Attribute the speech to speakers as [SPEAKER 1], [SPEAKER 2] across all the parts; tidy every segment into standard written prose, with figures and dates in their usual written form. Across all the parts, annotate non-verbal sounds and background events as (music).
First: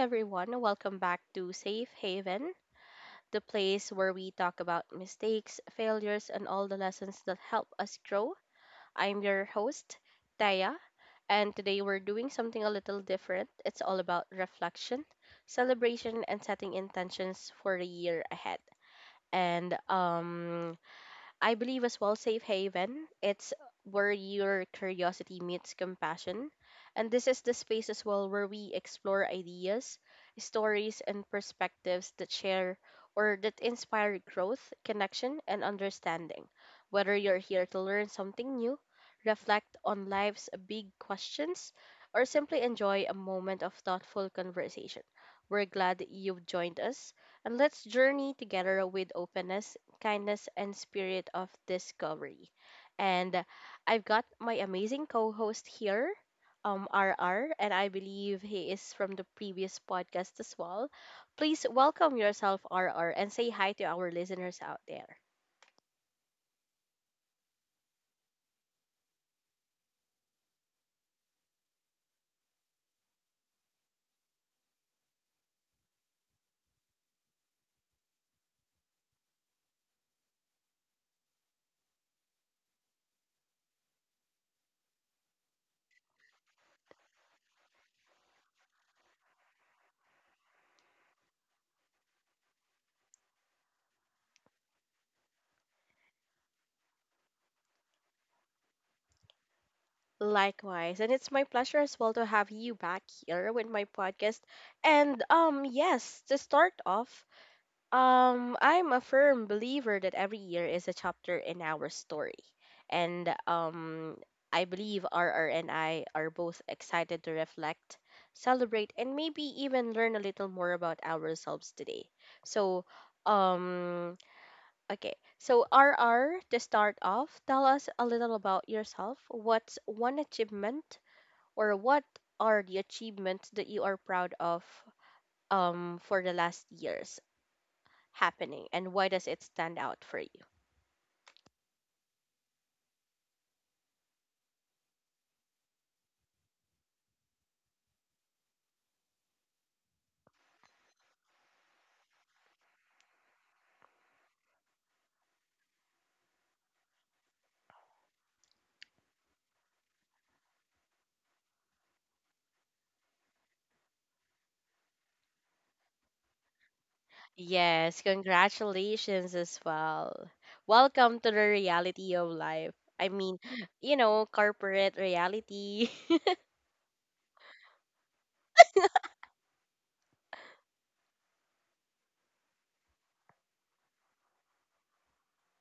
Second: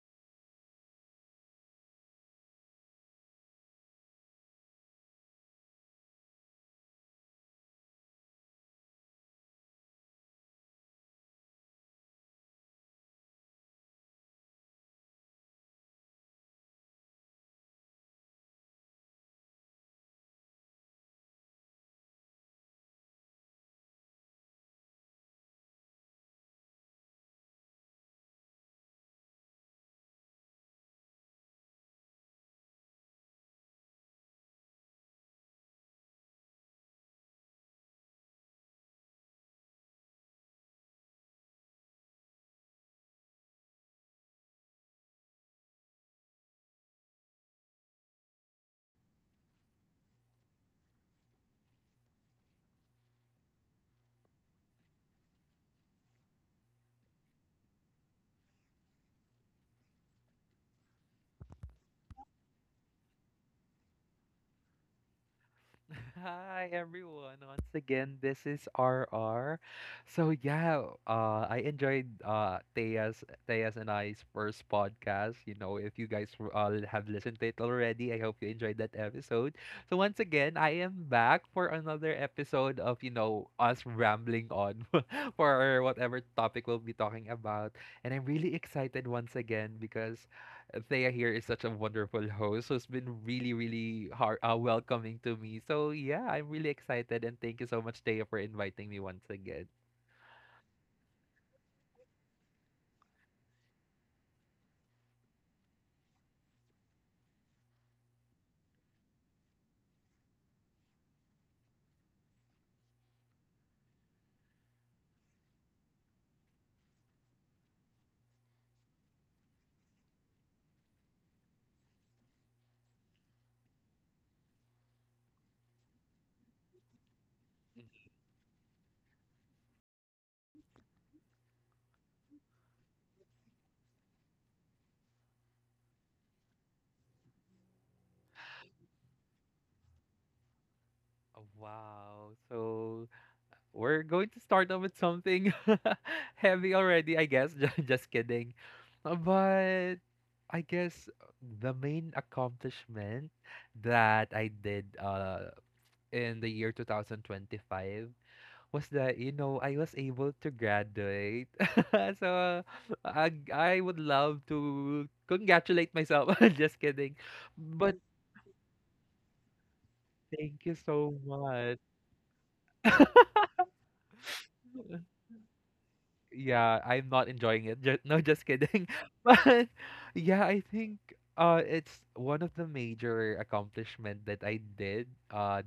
[SPEAKER 1] everyone, welcome back to Safe Haven, the place where we talk about mistakes, failures, and all the lessons that help us grow. I'm your host, Taya, and today we're doing something a little different. It's all about reflection, celebration, and setting intentions for the year ahead. And I believe as well Safe Haven. It's where your curiosity meets compassion. And this is the space as well where we explore ideas, stories, and perspectives that share or that inspire growth, connection, and understanding. Whether you're here to learn something new, reflect on life's big questions, or simply enjoy a moment of thoughtful conversation, we're glad that you've joined us and let's journey together with openness kindness, and spirit of discovery. And I've got my amazing co host here, RR, and I believe he is from the previous podcast as well. Please welcome yourself, RR, and say hi to our listeners out there.
[SPEAKER 2] (laughs) Hi everyone. Once again, this is RR. So yeah, I enjoyed Thea's and I's first podcast. You know, if you guys have listened to it already, I hope you enjoyed that episode. So once again, I am back for another episode of, you know, us rambling on (laughs) for whatever topic we'll be talking about. And I'm really excited once again because Thea here is such a wonderful host who's been really, really welcoming to me. So yeah, I'm really excited and thank you so much, Thea, for inviting me once again.
[SPEAKER 1] Likewise, and it's my pleasure as well to have you back here with my podcast. To start off, I'm a firm believer that every year is a chapter in our story. And I believe RR and I are both excited to reflect, celebrate, and maybe even learn a little more about ourselves today. So, um, okay. So, RR, to start off, tell us a little about yourself. What's one achievement, or what are the achievements that you are proud of for the last years? Happening and why does it stand out for you?
[SPEAKER 2] Oh, wow. So we're going to start off with something (laughs) heavy already, I guess. (laughs) Just kidding. But I guess the main accomplishment that I did in the year 2025 was that you know I was able to graduate. (laughs) So I would love to congratulate myself. (laughs) Just kidding. But
[SPEAKER 1] Yes, congratulations as well.
[SPEAKER 2] thank you so
[SPEAKER 1] Welcome to the
[SPEAKER 2] much.
[SPEAKER 1] reality of life. I mean, (gasps) you know, corporate
[SPEAKER 2] (laughs)
[SPEAKER 1] reality.
[SPEAKER 2] Yeah, I'm not enjoying it. No, just kidding. (laughs) But yeah, I think it's one of the major accomplishment that I did uh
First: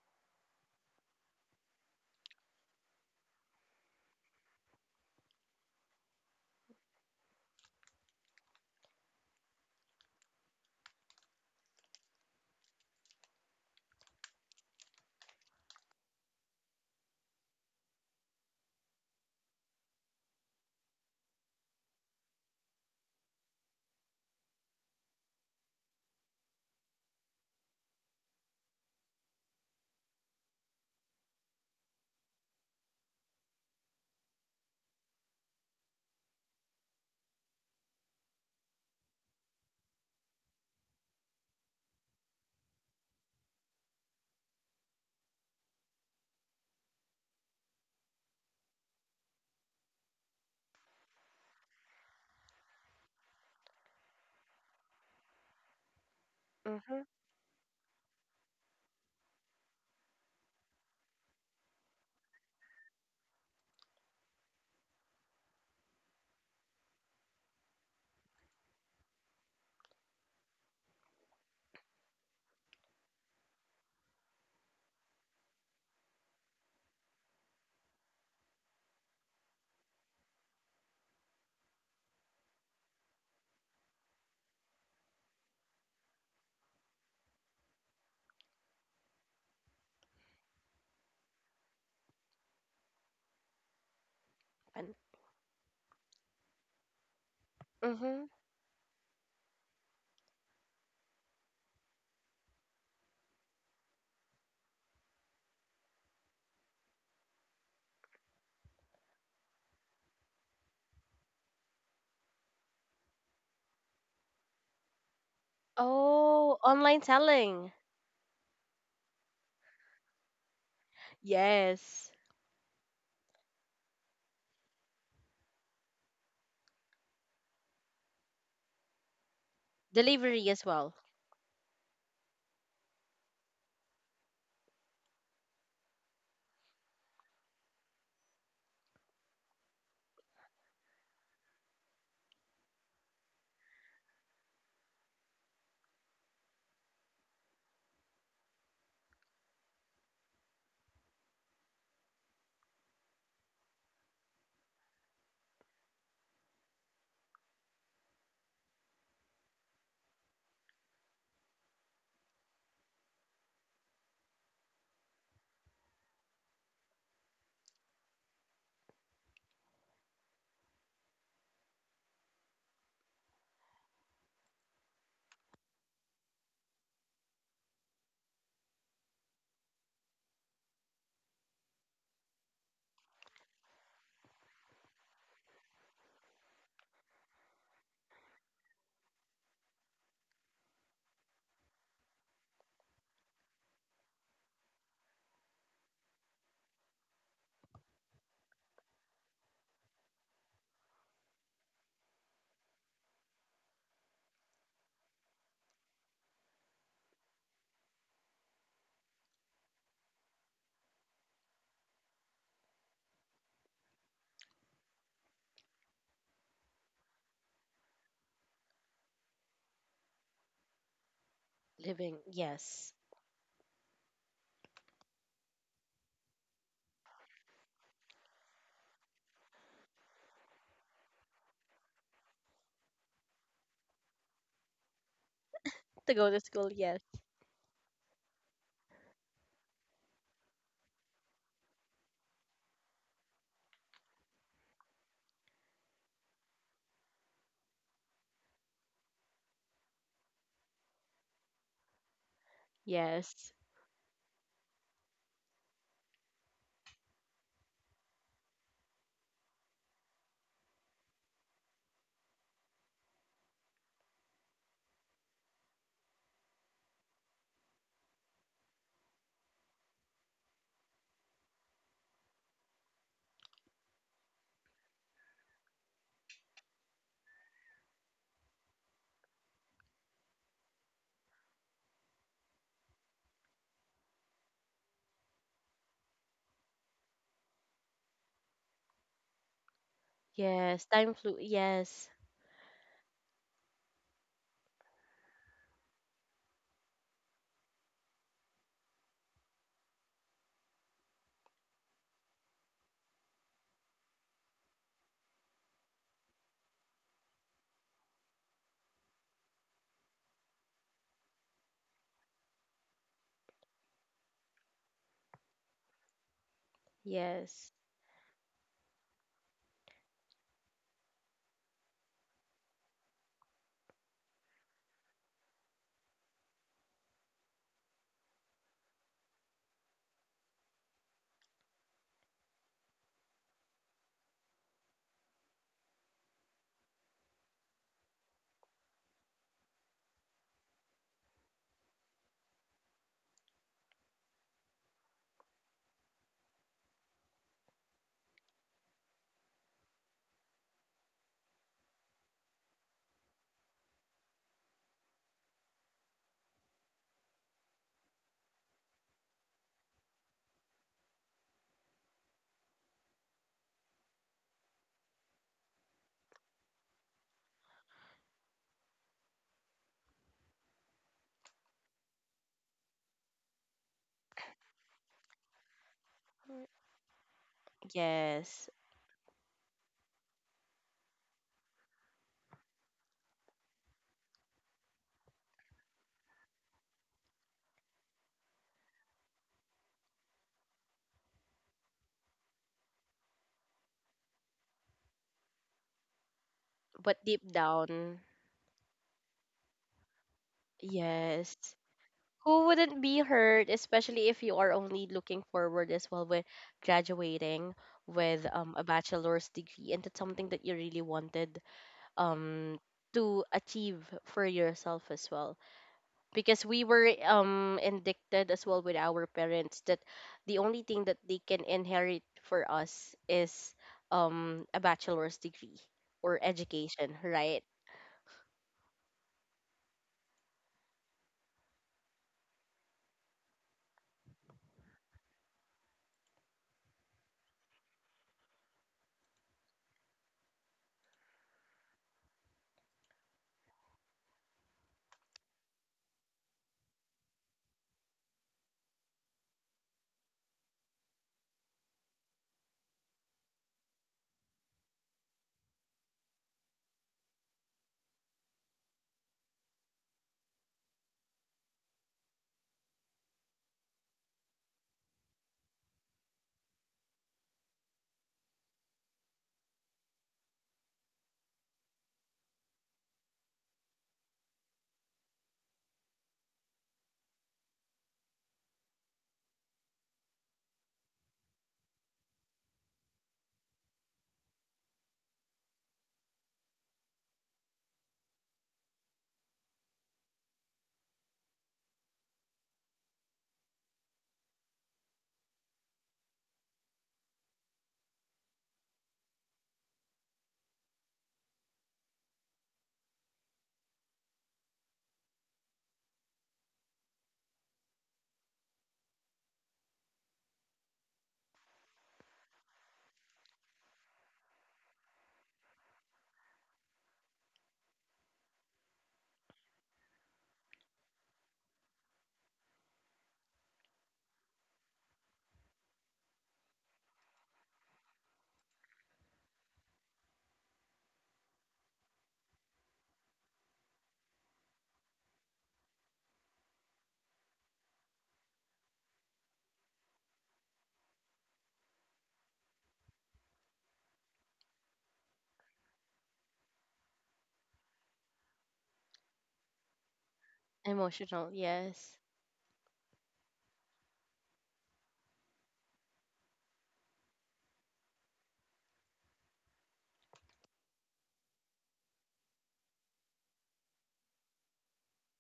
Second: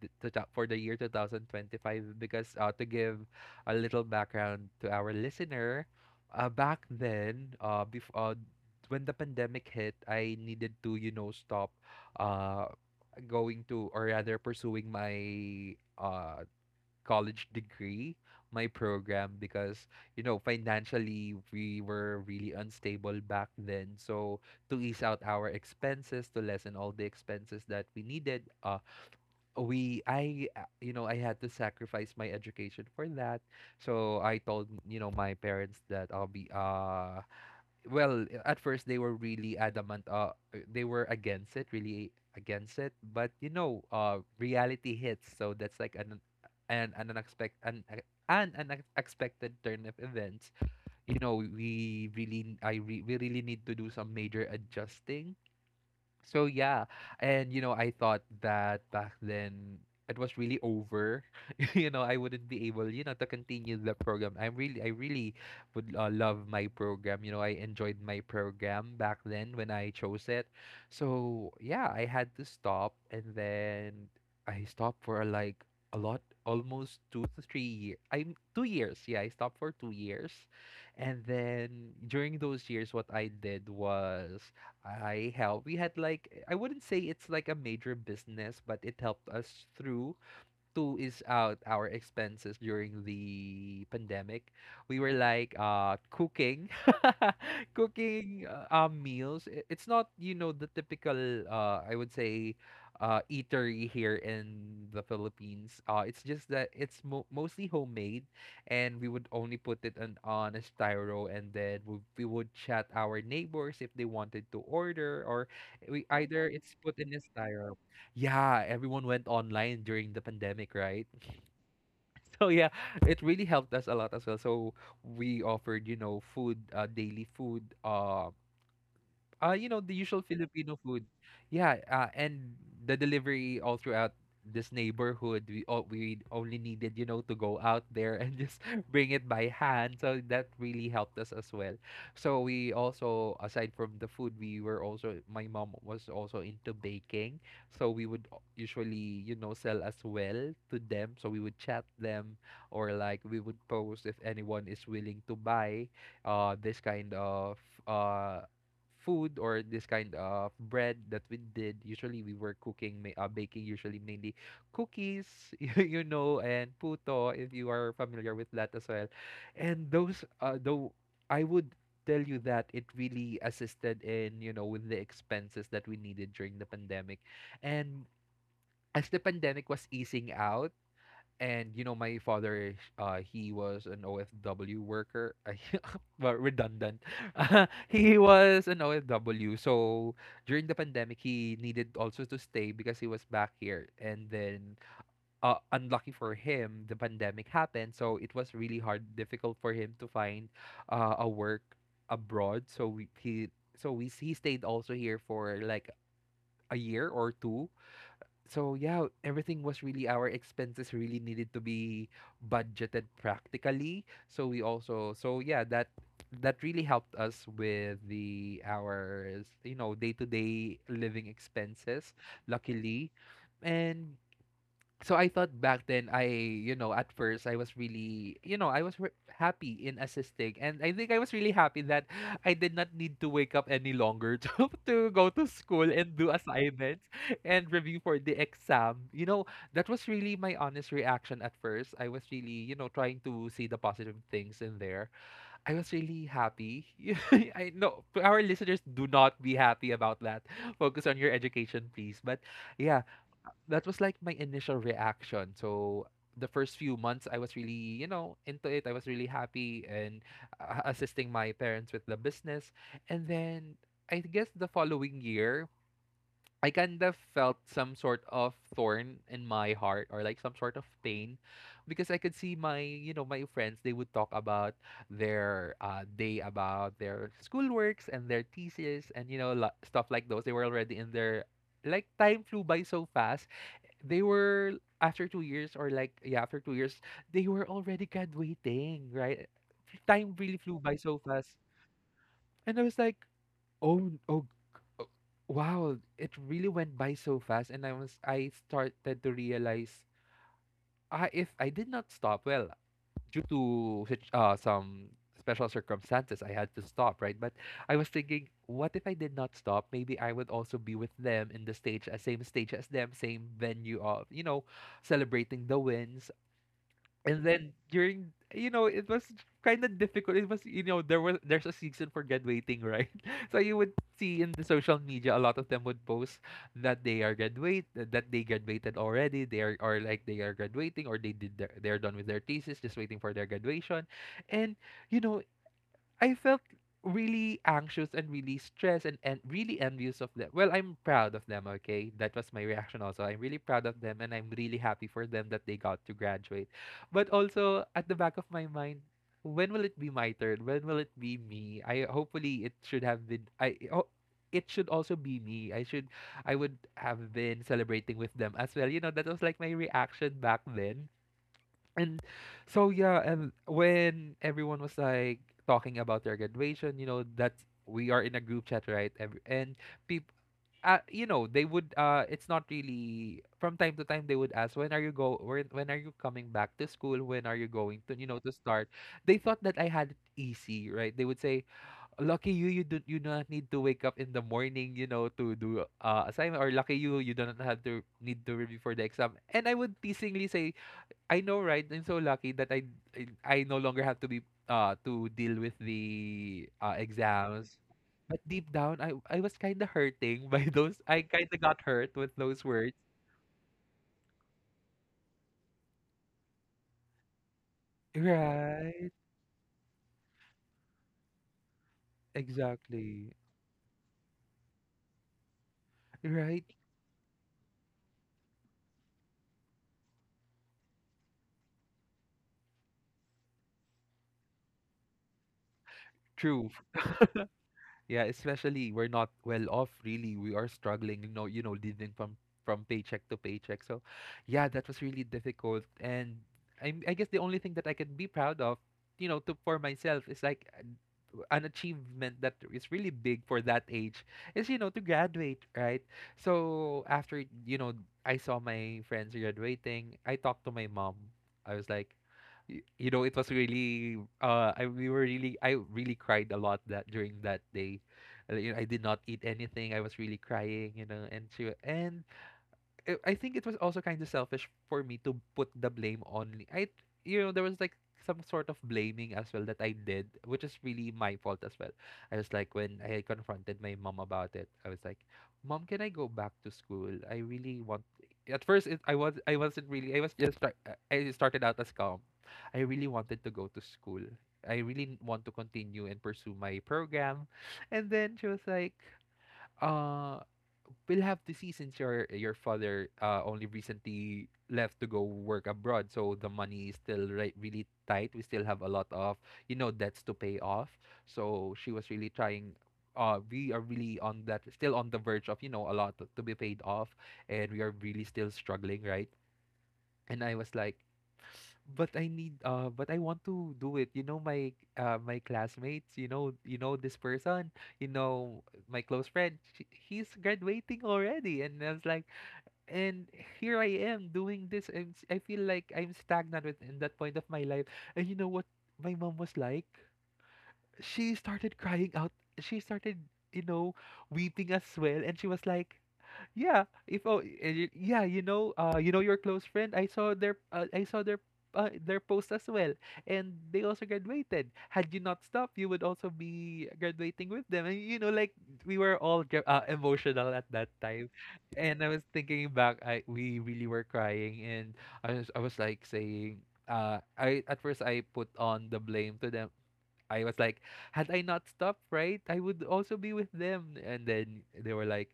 [SPEAKER 2] for the year 2025 because to give a little background to our listener, back then, when the pandemic hit, I needed to, you know, stop uh, going to or rather pursuing my college degree, my program because, you know, financially we were really unstable back then. So to ease out our expenses, to lessen all the expenses that we needed, we I you know I had to sacrifice my education for that. So I told you know my parents that I'll be well at first they were really adamant they were against it, really against it, but you know reality hits, so that's like an, an unexpected an, uh, an unexpected turn of events. You know we really need to do some major adjusting, so
[SPEAKER 1] (laughs)
[SPEAKER 2] yeah,
[SPEAKER 1] Mhm.
[SPEAKER 2] and you know, I thought that back then it was really over. (laughs) You know, I wouldn't be able, you know, to continue the program. I really would love my program. You know, I enjoyed my program back then when I chose it. So yeah, I had to stop, and then I stopped for like a lot, almost 2 to 3 years. I'm 2 years. Yeah, I stopped for 2 years, and then during those years, what I did was. I help. We had like I wouldn't say it's like a major business, but it helped us through to ease out our expenses during the pandemic.
[SPEAKER 1] and-
[SPEAKER 2] We were like cooking, (laughs)
[SPEAKER 1] Mhm.
[SPEAKER 2] cooking meals. It's not you know the typical I would say eatery here in the Philippines. It's just that it's mostly homemade, and we would only put it on a styro, and then we would chat our neighbors if they wanted to order, or we either
[SPEAKER 1] Oh,
[SPEAKER 2] it's put
[SPEAKER 1] online
[SPEAKER 2] in a
[SPEAKER 1] selling.
[SPEAKER 2] styro. Yeah, everyone went online during the pandemic, right? (laughs)
[SPEAKER 1] Yes.
[SPEAKER 2] So yeah, it really helped us a lot as well. So we offered, you know, food, daily food, you know, the usual
[SPEAKER 1] Delivery as
[SPEAKER 2] Filipino
[SPEAKER 1] well.
[SPEAKER 2] food. Yeah, and the delivery all throughout this neighborhood, we only needed, you know, to go out there and just (laughs) bring it by hand. So that really helped us as well. So we also, aside from the food, we were also, my mom was also into baking. So we would usually, you know, sell as well to them. So we would chat them, or like we would post if anyone is willing to buy this kind of uh food or this kind of bread that we did. Usually we were baking, usually mainly cookies (laughs) you know, and puto if you are familiar with that as well. And those though I would tell you that it really assisted in you know with the expenses that we needed during the pandemic. And as the pandemic was easing out, and you know my father, he was an OFW worker, (laughs) well, redundant, (laughs) he was an OFW. So during the pandemic he needed also to stay because he was back here, and then unlucky for him the pandemic happened, so it was really hard difficult for him to find a work abroad, so we he stayed also here for like a year or two. So yeah, everything was really, our expenses really needed to be budgeted practically. So we also, so yeah, that really helped us with the our you know day-to-day living expenses,
[SPEAKER 1] Living. Yes.
[SPEAKER 2] luckily. And so I thought back then, I you know at first I was really, you know, I was happy in assisting, and I think I was really happy that I did not need to wake up any longer (laughs) to go to school
[SPEAKER 1] To
[SPEAKER 2] and
[SPEAKER 1] go
[SPEAKER 2] do
[SPEAKER 1] to school. Yes.
[SPEAKER 2] assignments and review for the exam, you know. That was really my honest reaction. At first I was really, you know, trying to see the positive things in there. I was really happy. (laughs) I know our listeners, do not be happy about that, focus on your education please, but yeah,
[SPEAKER 1] Yes.
[SPEAKER 2] that was like my initial reaction. So the first few months I was really, you know, into it. I was really happy and assisting my parents with the business. And then I guess the following year, I kind of felt some sort of thorn in my heart or like some sort of pain, because I could see my, you know, my friends, they would talk about their day, about their schoolworks and their thesis and, you know, stuff like those. They were already in their, like time flew by so fast, they were after 2 years, or like yeah after 2 years they were already graduating, right? Time really flew
[SPEAKER 1] Yes.
[SPEAKER 2] by
[SPEAKER 1] Time
[SPEAKER 2] so
[SPEAKER 1] flew.
[SPEAKER 2] fast,
[SPEAKER 1] Yes.
[SPEAKER 2] and I was like oh, oh, oh, wow, it really went by so fast. And I was, I started to realize, ah, if I did not stop, well due to such some special circumstances, I had to stop, right? But I was thinking, what if I did not stop? Maybe I would also be with them in the stage, same stage as them, same venue of, you know, celebrating the wins. And
[SPEAKER 1] Yes.
[SPEAKER 2] then during you know it was kind of difficult, it was you know there's a season for graduating, right? (laughs) So you would see in the social media a lot of them would post that they graduated already, they are, or like they are graduating, or they're done with their thesis, just waiting for their graduation. And you know I felt really anxious and really stressed and really envious of them. Well, I'm proud of them, okay? That was my reaction also. I'm really proud of them and I'm really happy for them that they got to graduate. But also at the back of my mind, when will it be my turn? When will it be me? I hopefully it should have been I ho- it should also be me. I would have been celebrating with them as well. You know, that was like my reaction back then. And so yeah, and when everyone was like talking about their graduation, you know, that's we are in a group chat, right? And people, you know, they would. It's not really from time to time they would ask, when are you coming back to school? When are you going to you know to
[SPEAKER 1] Yes.
[SPEAKER 2] start? They thought that I had it easy, right? They would say, lucky you, you do not need to wake up in the morning, you know, to do assignment, or lucky you, you do not have to need to review for the exam. And I would teasingly say, I know, right? I'm so lucky that I no longer have to be to deal with the
[SPEAKER 1] But deep
[SPEAKER 2] exams.
[SPEAKER 1] down,
[SPEAKER 2] But deep down, I was kind of hurting (laughs) by those. I kind
[SPEAKER 1] yes.
[SPEAKER 2] of got hurt with those
[SPEAKER 1] Who
[SPEAKER 2] words.
[SPEAKER 1] wouldn't be hurt, especially if you are only looking forward as well with graduating with a
[SPEAKER 2] Right.
[SPEAKER 1] bachelor's degree, and that's something that you really wanted um,
[SPEAKER 2] Exactly.
[SPEAKER 1] to achieve for yourself as well. Because
[SPEAKER 2] Right.
[SPEAKER 1] we were indicted as well with our parents that the only thing that they can inherit for us is a bachelor's degree or
[SPEAKER 2] True.
[SPEAKER 1] education, right?
[SPEAKER 2] Yeah, especially we're not well off really. We are struggling, you know, living from paycheck to paycheck. So, yeah, that was really difficult, and I guess the only thing that I can be proud of, you know, to for myself is like an achievement that is really big for that age is you know to graduate, right? So after you know I saw my friends graduating, I talked to my mom. I was like, you know, it was really I really cried a lot that during that day. I did not eat anything. I was really crying, and I think it was also kind of selfish for me to put the blame only. I you know There was like some sort of blaming as well that I did, which is really my fault as well. I was like When I confronted my mom about it, I was like, "Mom, can I go back to school? I really want." At first, it, I was I wasn't really I started out as calm. I really wanted to go to school. I really want to continue and pursue my program, and then she was like, uh we'll have to see since your father only recently left to go work abroad, so the money is still really tight. We still have a lot of, you know, debts to pay off. So she was really trying. We are really on that, still on the verge of, you know, a lot to be paid off, and we are really still struggling, right? And I was like, but I want to do it. You know my my classmates, you know, you know this person, you know, my close friend, he's graduating already. And I was like, and here I am doing this, and I feel like I'm stagnant with in that point of my life. And you know what my mom was like? She started crying out. She started, you know, weeping as well. And she was like, yeah, if oh eh, y- yeah, you know, you know your close friend, I saw their post as well, and they also graduated. Had you not stopped, you would also be graduating with them. And you know like we were all emotional at that time.
[SPEAKER 1] Emotional,
[SPEAKER 2] And I
[SPEAKER 1] yes.
[SPEAKER 2] was thinking back. I we really were crying, and I was like saying, I at first I put on the blame to them. I was like, had I not stopped, right, I would also be with them. And then they were like,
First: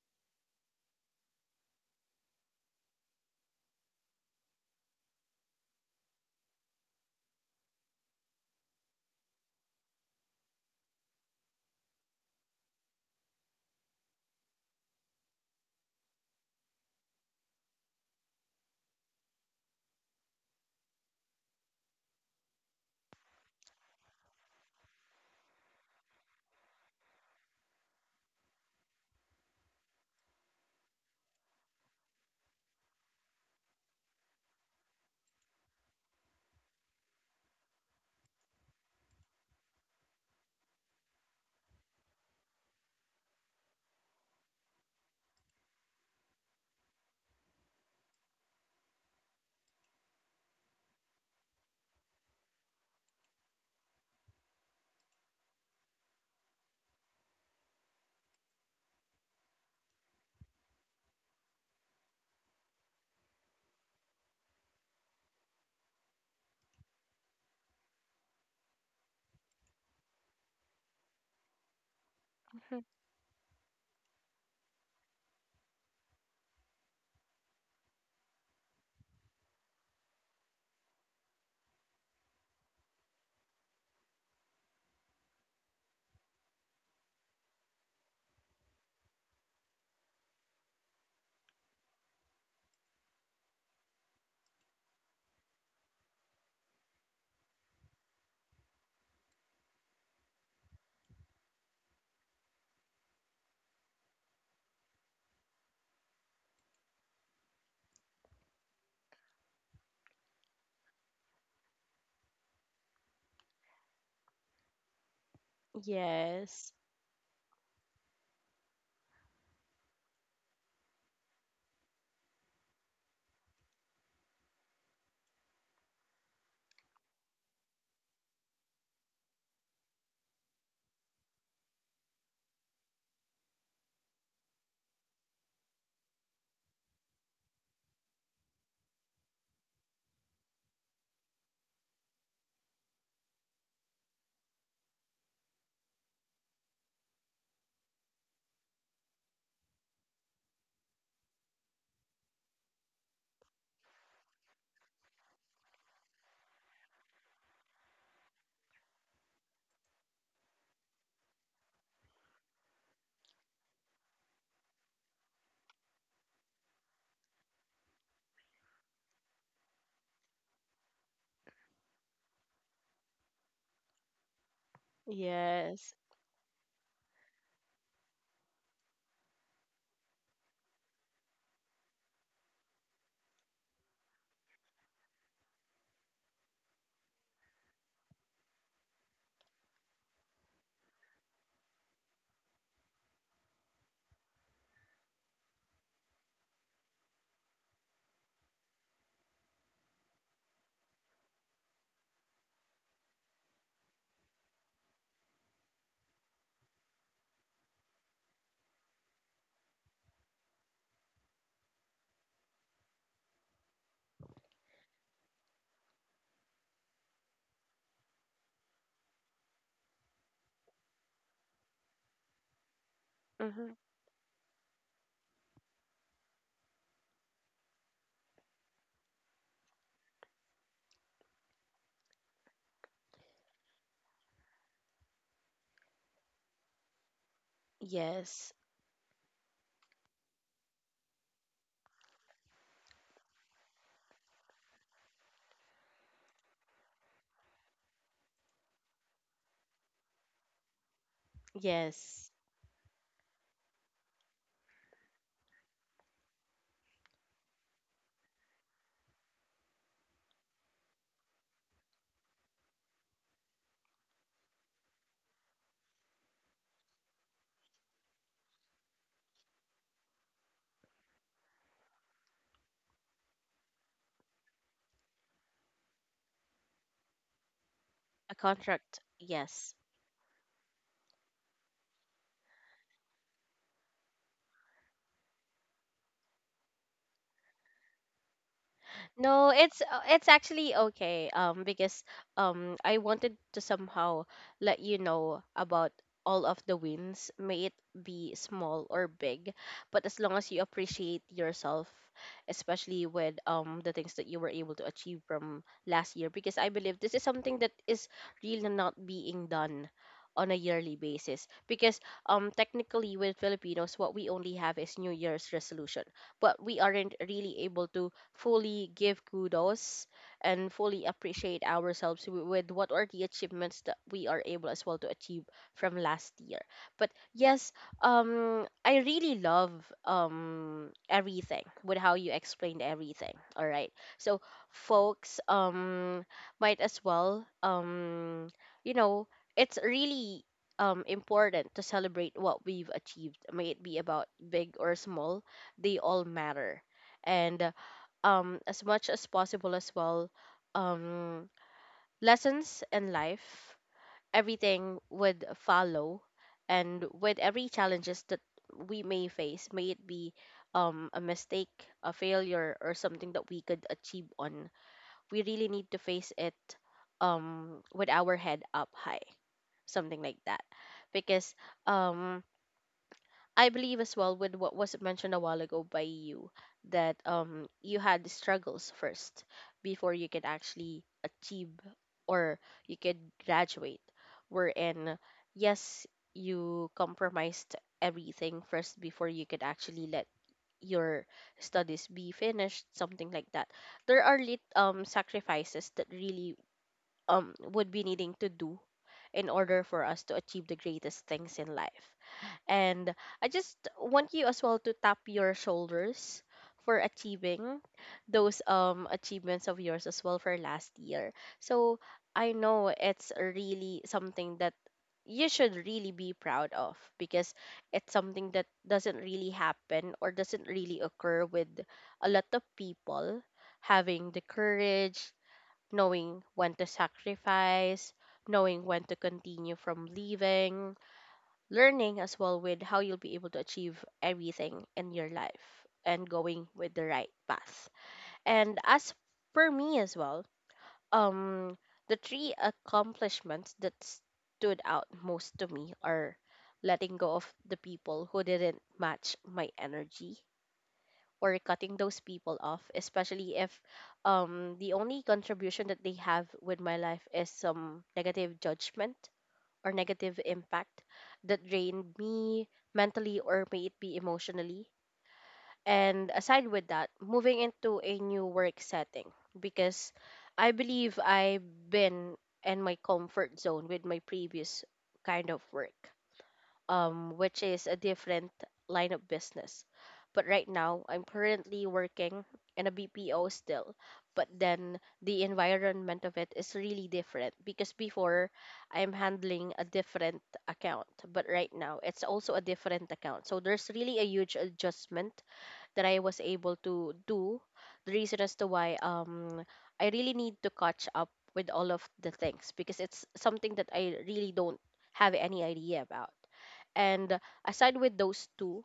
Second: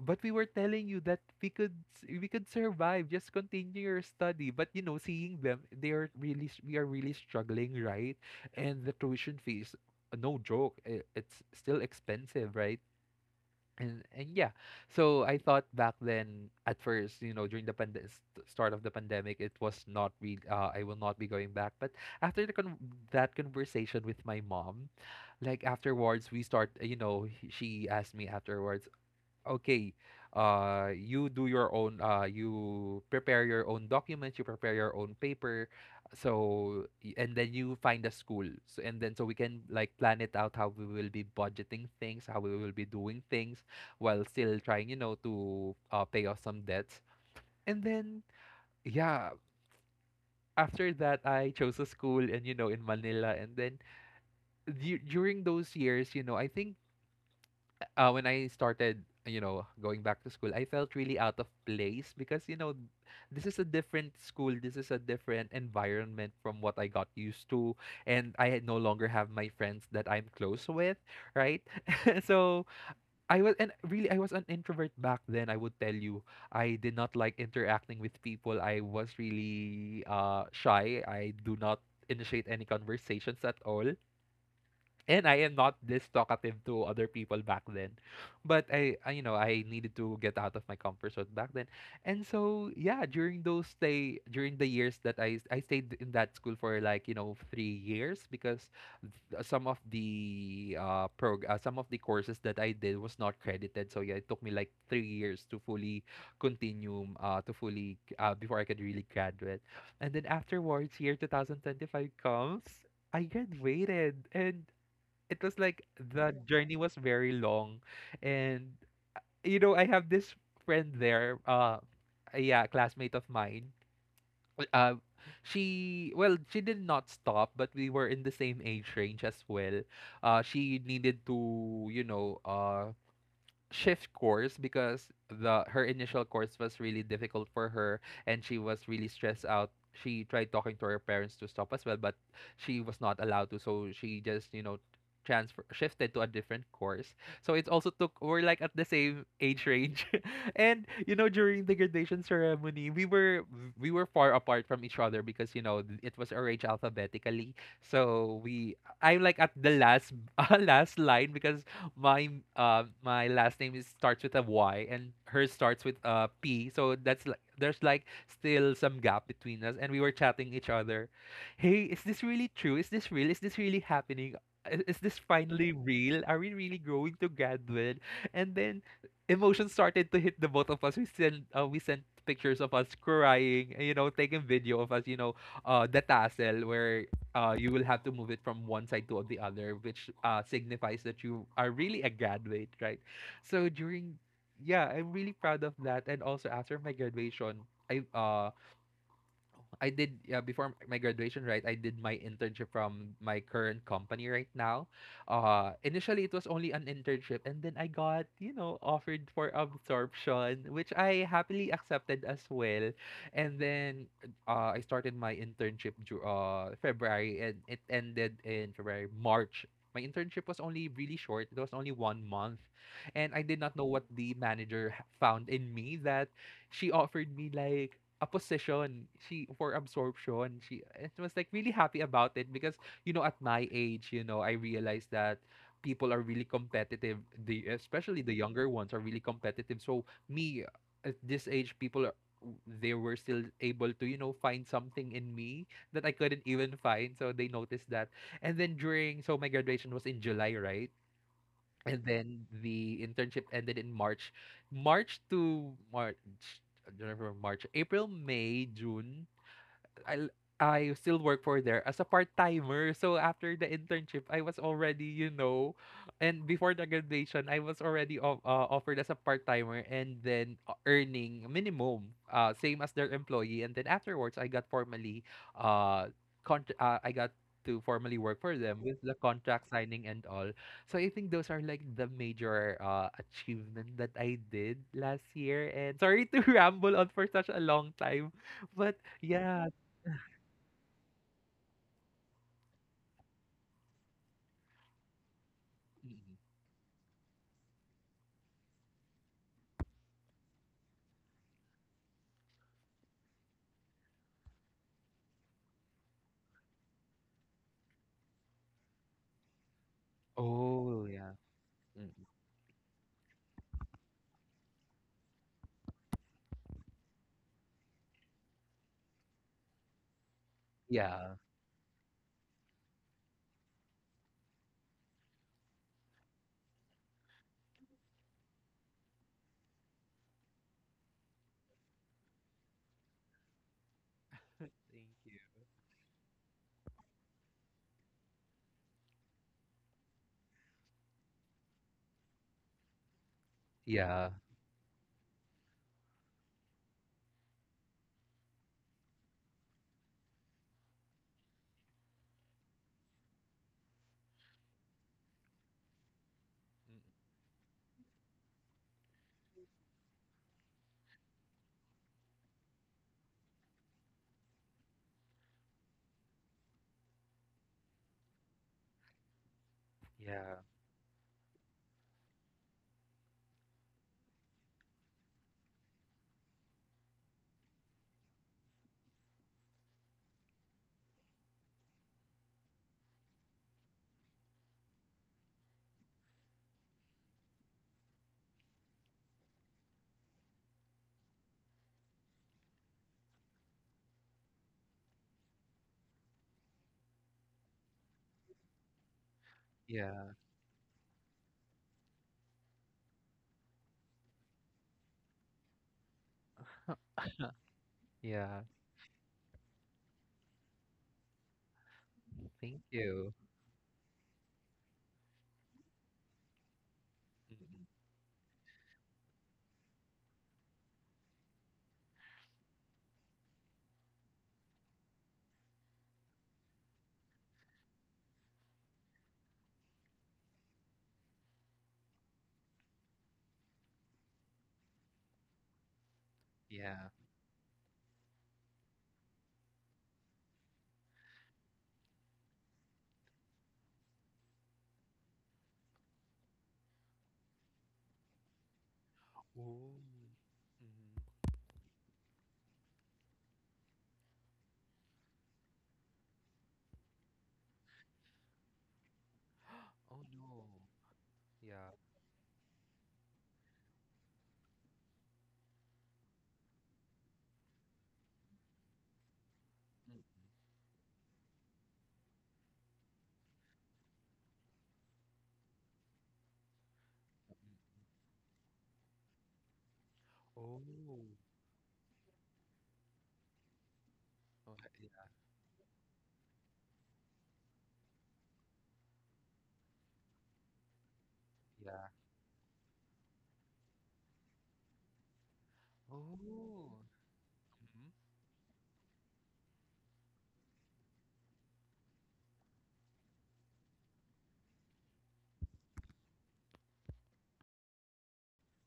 [SPEAKER 2] but we were telling you that we could survive. Just continue your study. But you know, seeing them, they are we are really struggling, right? And the tuition fees, no joke, it's still expensive, right? And yeah, so I thought back then at first, you know, during the start of the pandemic, it was not really, I will not be going back. But after the con that conversation with my mom, like afterwards, we start, you know, he- she asked me afterwards, okay, you do your own, you prepare your own documents, you prepare your own paper. And then you find a school, so and then so we can like plan it out how we will be budgeting things, how we will be doing things, while still trying, you know, to pay off some debts. And then, yeah, after that, I chose a school, and you know, in Manila. And then during those years, you know, I think, when I started, you know, going back to school, I felt really out of place because, you know, this is a different school, this is a different environment from what I got used to, and I had no longer have my friends that I'm close with, right? (laughs) So
[SPEAKER 1] Mhm.
[SPEAKER 2] I was, and really, I was an introvert back then. I would tell you, I did not like interacting with people. I was really shy. I do not initiate any conversations at all, and I am not this talkative to other people back then. But I needed to get out of my comfort zone back then. And so yeah, during those stay during the years that I stayed in that school for, like, you know, 3 years, because some of the some of the courses that I did was not credited. So yeah, it took me like 3 years to fully continue to fully before I could really graduate. And then afterwards, year 2025 comes, I graduated, and it was like the
[SPEAKER 1] Yes.
[SPEAKER 2] journey was very long. And you know, I have this friend there, yeah, classmate of mine, w- uh she, well, she did not stop, but we were in the same age range as well. She needed to, you know, shift course because the her initial course was really difficult for her, and she was really stressed out. She tried talking to her parents to stop as well, but she was not allowed to, so she just, you know, transfer shifted to a different course. So it also took, we're like at the same age range. (laughs) And you know, during the graduation ceremony, we were far apart from each other because, you know, it was arranged alphabetically. So we I'm like at the last (laughs) last line because my my last name is starts with a Y, and hers starts with a P. So that's like there's like still some gap between us, and we were chatting each other. Hey, is this really true? Is this real? Is this really happening? Is this finally
[SPEAKER 1] Yes.
[SPEAKER 2] real? Are we really growing together? And then emotions started to hit the both of us. We sent, we sent pictures of us crying, you know, taking video of us, you know, the tassel where, you will have to move it from one side to the other, which, signifies that you are really a graduate, right? So during, yeah, I'm really proud of that. And also after my graduation, I uh I did yeah, before my graduation, right? I did my internship from my current company right now. Initially it was only an internship, and then I got, you know, offered for absorption, which I happily accepted as well. And then, I started my internship February, and it ended in February March. My internship was only really short. It was only 1 month. And I did not know what the manager found in me that she offered me like a position she for absorption, she and was like really happy about it because, you know, at my age, you know, I realized that people are really competitive, the especially the
[SPEAKER 1] Yes.
[SPEAKER 2] younger ones are really competitive. So me, at this age, people are, they were still able to, you know, find something in me that I couldn't even find, so they noticed that. And then during, so my graduation was in July, right? And
[SPEAKER 1] Yes.
[SPEAKER 2] then the internship ended in March. March to March, I don't remember, March, April, May, June. I I still work for there as a part timer. So after the internship, I was already, you know, and before the graduation, I was already offered as a part timer, and then earning minimum, same as their employee. And then afterwards, I got formally, uh, I got to formally
[SPEAKER 1] A
[SPEAKER 2] work for them
[SPEAKER 1] contract.
[SPEAKER 2] with the contract
[SPEAKER 1] Yes.
[SPEAKER 2] signing and all. So I think those are like the major achievement that I did last year. And sorry to (laughs) ramble on for such a long time, but
[SPEAKER 1] No,
[SPEAKER 2] yeah,
[SPEAKER 1] it's actually okay. Because I wanted to somehow let you know about
[SPEAKER 2] Mhm.
[SPEAKER 1] all of the wins, may it be small or big, but as long as you appreciate yourself, especially with the things that you were able to achieve from last year, because I believe this is something that is really not being done on a yearly
[SPEAKER 2] Oh, yeah.
[SPEAKER 1] basis because
[SPEAKER 2] Mm.
[SPEAKER 1] technically with Filipinos what we only have is New Year's resolution but we aren't really able to fully give kudos and fully
[SPEAKER 2] Yeah.
[SPEAKER 1] appreciate ourselves with what are the achievements that we are able as well to achieve from last year. But yes, I really love everything with how you explained everything. All right, so
[SPEAKER 2] Thank you.
[SPEAKER 1] folks, might as well you know, it's really important to celebrate what we've achieved may it be
[SPEAKER 2] Yeah.
[SPEAKER 1] about big or small, they all matter, and as much as possible as well, um, lessons in life, everything would follow, and
[SPEAKER 2] Mm.
[SPEAKER 1] with every challenges that we may face, may it be a mistake, a failure, or something that we could achieve on, we really need to face it with our head up high, something like
[SPEAKER 2] Yeah.
[SPEAKER 1] that, because um, I believe as well with what was mentioned a while ago by you that you had the struggles first before you could actually achieve or you could graduate. Wherein yes, you compromised everything first before you could actually let your studies be finished, something like that. There are lit sacrifices that really would be needing to do in order for us
[SPEAKER 2] Yeah.
[SPEAKER 1] to achieve the greatest things in life. And I just want you as well to tap your shoulders for achieving those
[SPEAKER 2] Yeah.
[SPEAKER 1] achievements of yours as well for last year. So I
[SPEAKER 2] Thank
[SPEAKER 1] know it's
[SPEAKER 2] you.
[SPEAKER 1] really something that you should really be proud of because
[SPEAKER 2] Mhm.
[SPEAKER 1] it's something that doesn't really happen or doesn't really occur with a lot of people having the courage, knowing when to sacrifice, knowing when to continue from leaving, learning as well with how you'll be able to achieve everything in your life and going with the
[SPEAKER 2] Yeah.
[SPEAKER 1] right path. And as for me as well, um, the three accomplishments that stood out most to me are letting go of the people who didn't match my
[SPEAKER 2] Oh.
[SPEAKER 1] energy
[SPEAKER 2] Mhm.
[SPEAKER 1] or cutting those people off, especially if the only contribution that they have with my life is some negative judgment or
[SPEAKER 2] (gasps) Oh,
[SPEAKER 1] negative
[SPEAKER 2] no.
[SPEAKER 1] impact that
[SPEAKER 2] Yeah.
[SPEAKER 1] drained me mentally or may it be emotionally. And aside with that, moving into a new work setting because
[SPEAKER 2] Mhm.
[SPEAKER 1] I believe I've been in my comfort zone with my previous kind of work, which
[SPEAKER 2] Mhm.
[SPEAKER 1] is a different line of business. But right now,
[SPEAKER 2] Oh.
[SPEAKER 1] I'm currently working in a BPO still. But
[SPEAKER 2] Oh. Uh,
[SPEAKER 1] then
[SPEAKER 2] Yeah.
[SPEAKER 1] the environment of it is really different because before I'm handling a different account, but right now
[SPEAKER 2] Yeah.
[SPEAKER 1] it's also a different account. So there's really a huge adjustment that I was able
[SPEAKER 2] Oh.
[SPEAKER 1] to do.
[SPEAKER 2] Mhm.
[SPEAKER 1] The reason as to why I really need to catch up with all of the things because it's something that I really don't have any idea about. And aside with those two,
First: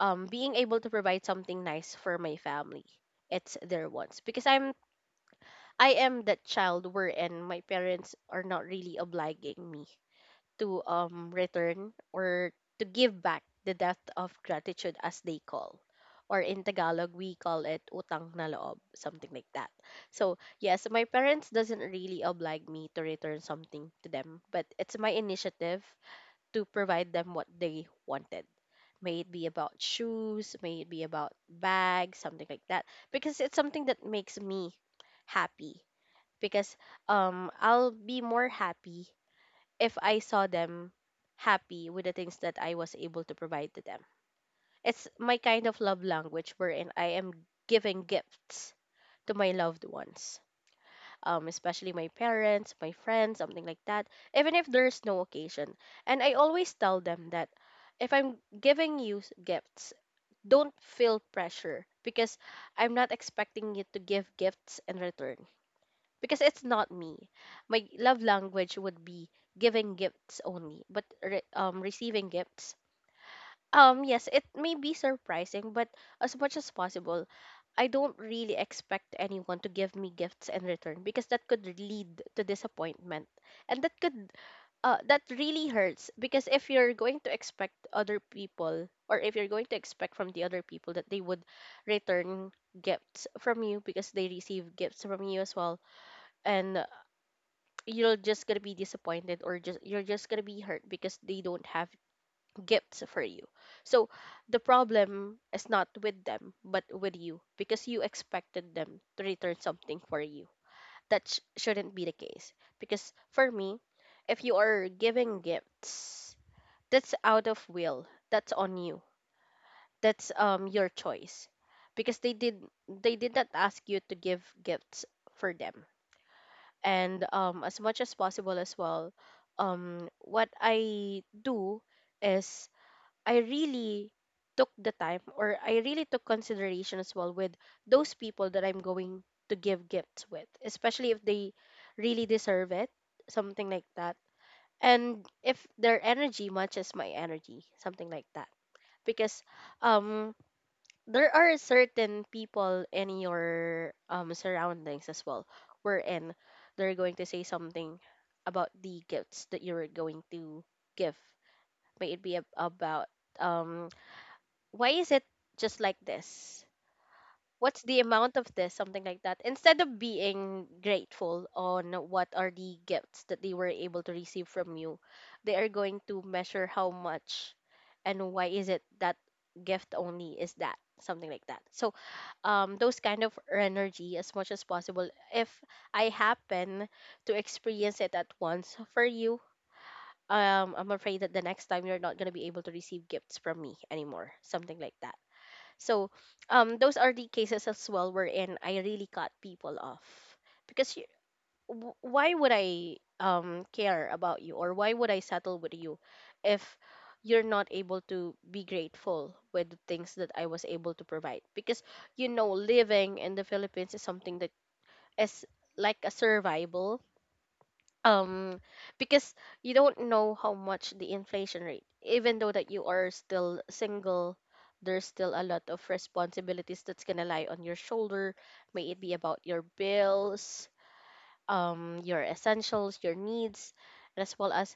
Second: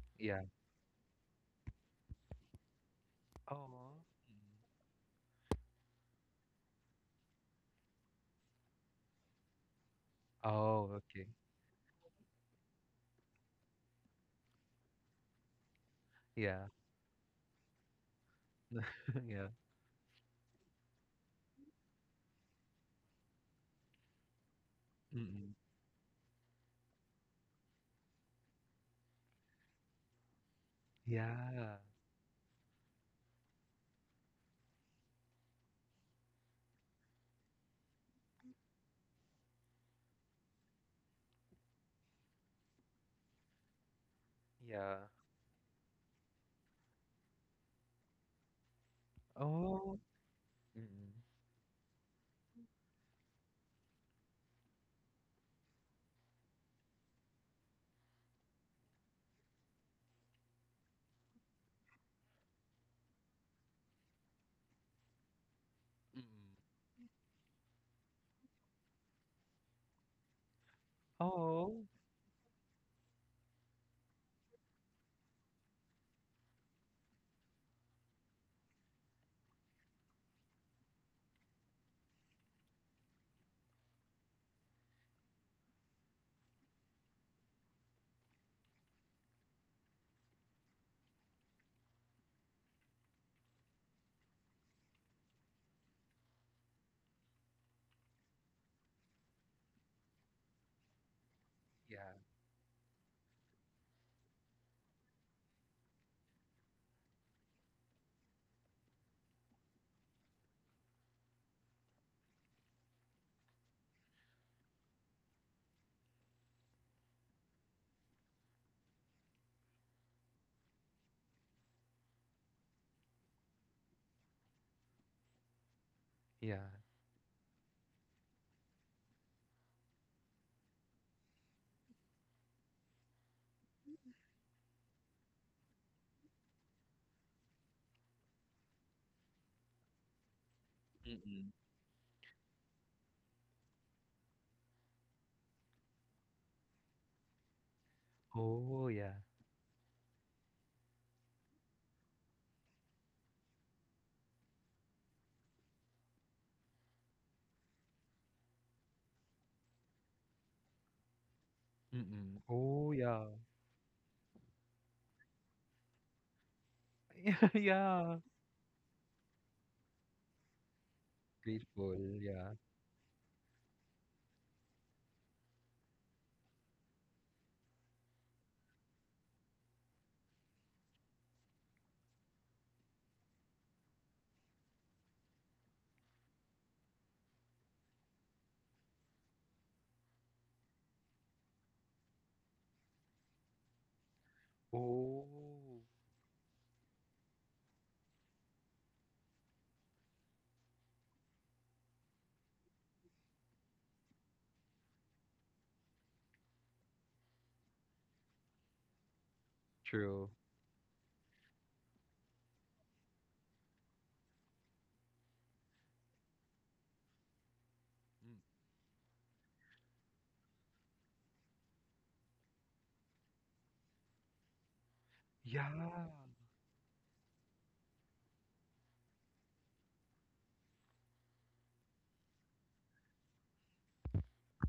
[SPEAKER 2] Yeah.
[SPEAKER 1] being able to provide something nice for my family, it's their
[SPEAKER 2] Oh.
[SPEAKER 1] wants. Because
[SPEAKER 2] Mhm.
[SPEAKER 1] I am that child wherein my parents are not really obliging me to
[SPEAKER 2] Oh, okay.
[SPEAKER 1] return or to give back the debt of gratitude as they call. Or in
[SPEAKER 2] Yeah.
[SPEAKER 1] Tagalog we call it utang na loob,
[SPEAKER 2] (laughs)
[SPEAKER 1] something
[SPEAKER 2] Yeah.
[SPEAKER 1] like that. So yes, my parents doesn't really oblige me to return something to them, but it's my
[SPEAKER 2] Mhm.
[SPEAKER 1] initiative to provide them what they wanted, may it be about shoes, may it be about
[SPEAKER 2] Yeah.
[SPEAKER 1] bags, something like that, because it's something that makes me happy. Because I'll be more happy if I saw them happy with the things that I was able to provide to them. It's
[SPEAKER 2] Yeah.
[SPEAKER 1] my kind of love language wherein I am giving gifts to my loved
[SPEAKER 2] Oh.
[SPEAKER 1] ones,
[SPEAKER 2] Mm.
[SPEAKER 1] especially my parents, my friends, something like that, even if there's no occasion. And I always tell them that if I'm giving you gifts, don't feel pressure because I'm not expecting you to give gifts in return because
[SPEAKER 2] Mhm.
[SPEAKER 1] it's not me. My love language would be giving gifts only, but
[SPEAKER 2] Oh.
[SPEAKER 1] receiving gifts. Yes, it may be surprising, but as much as possible, I don't really expect anyone to give me gifts in return because that could lead to disappointment, and that could, that really hurts because if you're going to expect other people, or if you're going to expect from the other people that they would return gifts from you because they receive gifts from you as well, and you're just gonna be disappointed, or just you're just gonna be hurt because they don't have
[SPEAKER 2] Yeah.
[SPEAKER 1] gifts for you. So the problem is not with them but with you because you expected them to return something for you. That shouldn't be the case because for me, if you are giving gifts, that's out of will, that's on you, that's your choice because they did not ask you to give gifts for them.
[SPEAKER 2] Yeah.
[SPEAKER 1] And as much as possible as well, what I do is, I really took the time, or I really took consideration as well with those people that I'm going to give gifts with, especially if they
[SPEAKER 2] Mm.
[SPEAKER 1] really deserve it, something like that, and if their energy matches my energy, something like that.
[SPEAKER 2] Oh, yeah.
[SPEAKER 1] Because um there are certain people in your surroundings as well wherein they're going to say something about the gifts that you're going to give, may it be
[SPEAKER 2] Mm. Oh,
[SPEAKER 1] about
[SPEAKER 2] yeah. (laughs)
[SPEAKER 1] um why is it just like this,
[SPEAKER 2] Yeah,
[SPEAKER 1] what's the
[SPEAKER 2] yeah.
[SPEAKER 1] amount of this, something like that, instead of being grateful on
[SPEAKER 2] Grateful,
[SPEAKER 1] what are
[SPEAKER 2] yeah.
[SPEAKER 1] the gifts that they were able to receive from you. They are going to measure how much and why is it that gift only is that, something like that. So those kind of energy, as much as possible, if I happen to experience it at once for you, I'm afraid that the next time you're not going to be able to receive gifts from me anymore, something like that.
[SPEAKER 2] Oh,
[SPEAKER 1] So those are the cases as well wherein I really cut people off because you, why would I care about you, or why would I settle with you if you're not able to be grateful with the things that
[SPEAKER 2] true.
[SPEAKER 1] I was able to provide. Because you know living in the Philippines is something that is like a survival,
[SPEAKER 2] Mm.
[SPEAKER 1] um because you don't know how much the inflation rate, even though that you are still single, there's still a lot
[SPEAKER 2] Yeah.
[SPEAKER 1] of responsibilities that's gonna lie on your shoulder, may it be about your bills, your essentials, your needs, and as well as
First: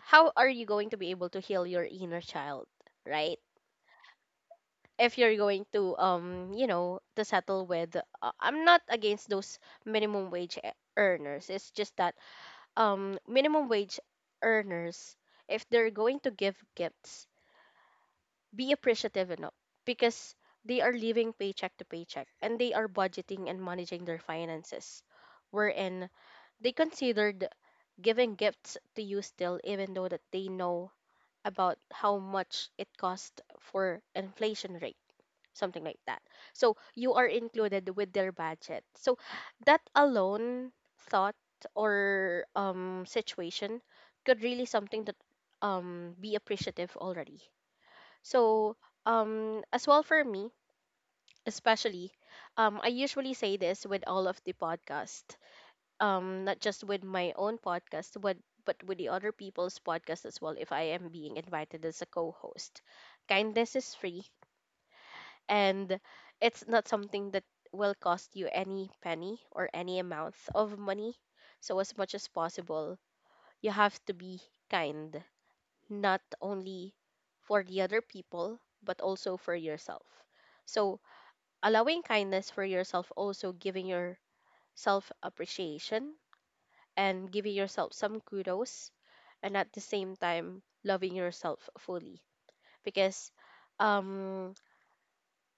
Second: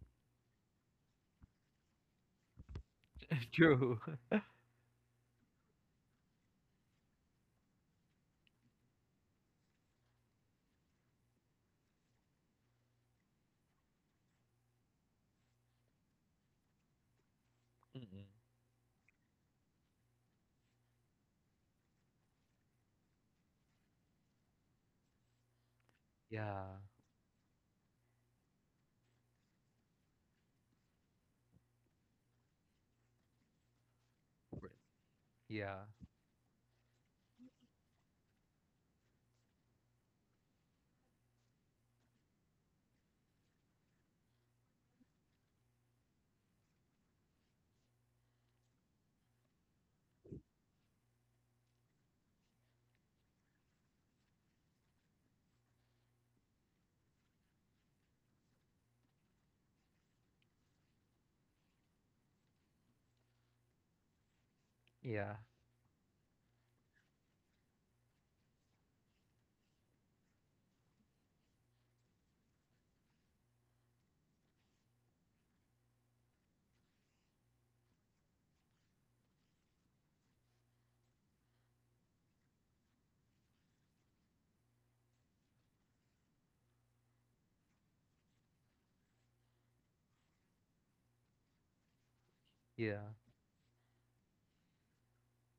[SPEAKER 1] how are you going to be able to heal your inner child, right?
[SPEAKER 2] (laughs) True. (laughs)
[SPEAKER 1] If you're going to to settle with, I'm not against those minimum wage earners. It's just that minimum wage earners, if they're going to give gifts,
[SPEAKER 2] Mm.
[SPEAKER 1] be appreciative enough because they are living paycheck to paycheck and they are budgeting and managing their finances, wherein they
[SPEAKER 2] Yeah.
[SPEAKER 1] considered giving gifts to you still even though that they know about how much it cost for
[SPEAKER 2] Right.
[SPEAKER 1] inflation rate, something
[SPEAKER 2] Yeah.
[SPEAKER 1] like that. So you are included with their budget. So that alone thought or situation could really something that be appreciative already. So as well for me, especially I usually say this with all of the podcast, not just with my own podcast, but with the other people's podcast as well if I am being invited as a co-host. Kindness is free
[SPEAKER 2] Yeah.
[SPEAKER 1] and it's not something that will cost you any penny or any amount of money. So as much as possible, you have to be kind, not only for the other people, but also for yourself. So allowing kindness for yourself, also giving yourself appreciation and giving yourself some kudos, and at the same time loving yourself fully.
[SPEAKER 2] Yeah.
[SPEAKER 1] Because um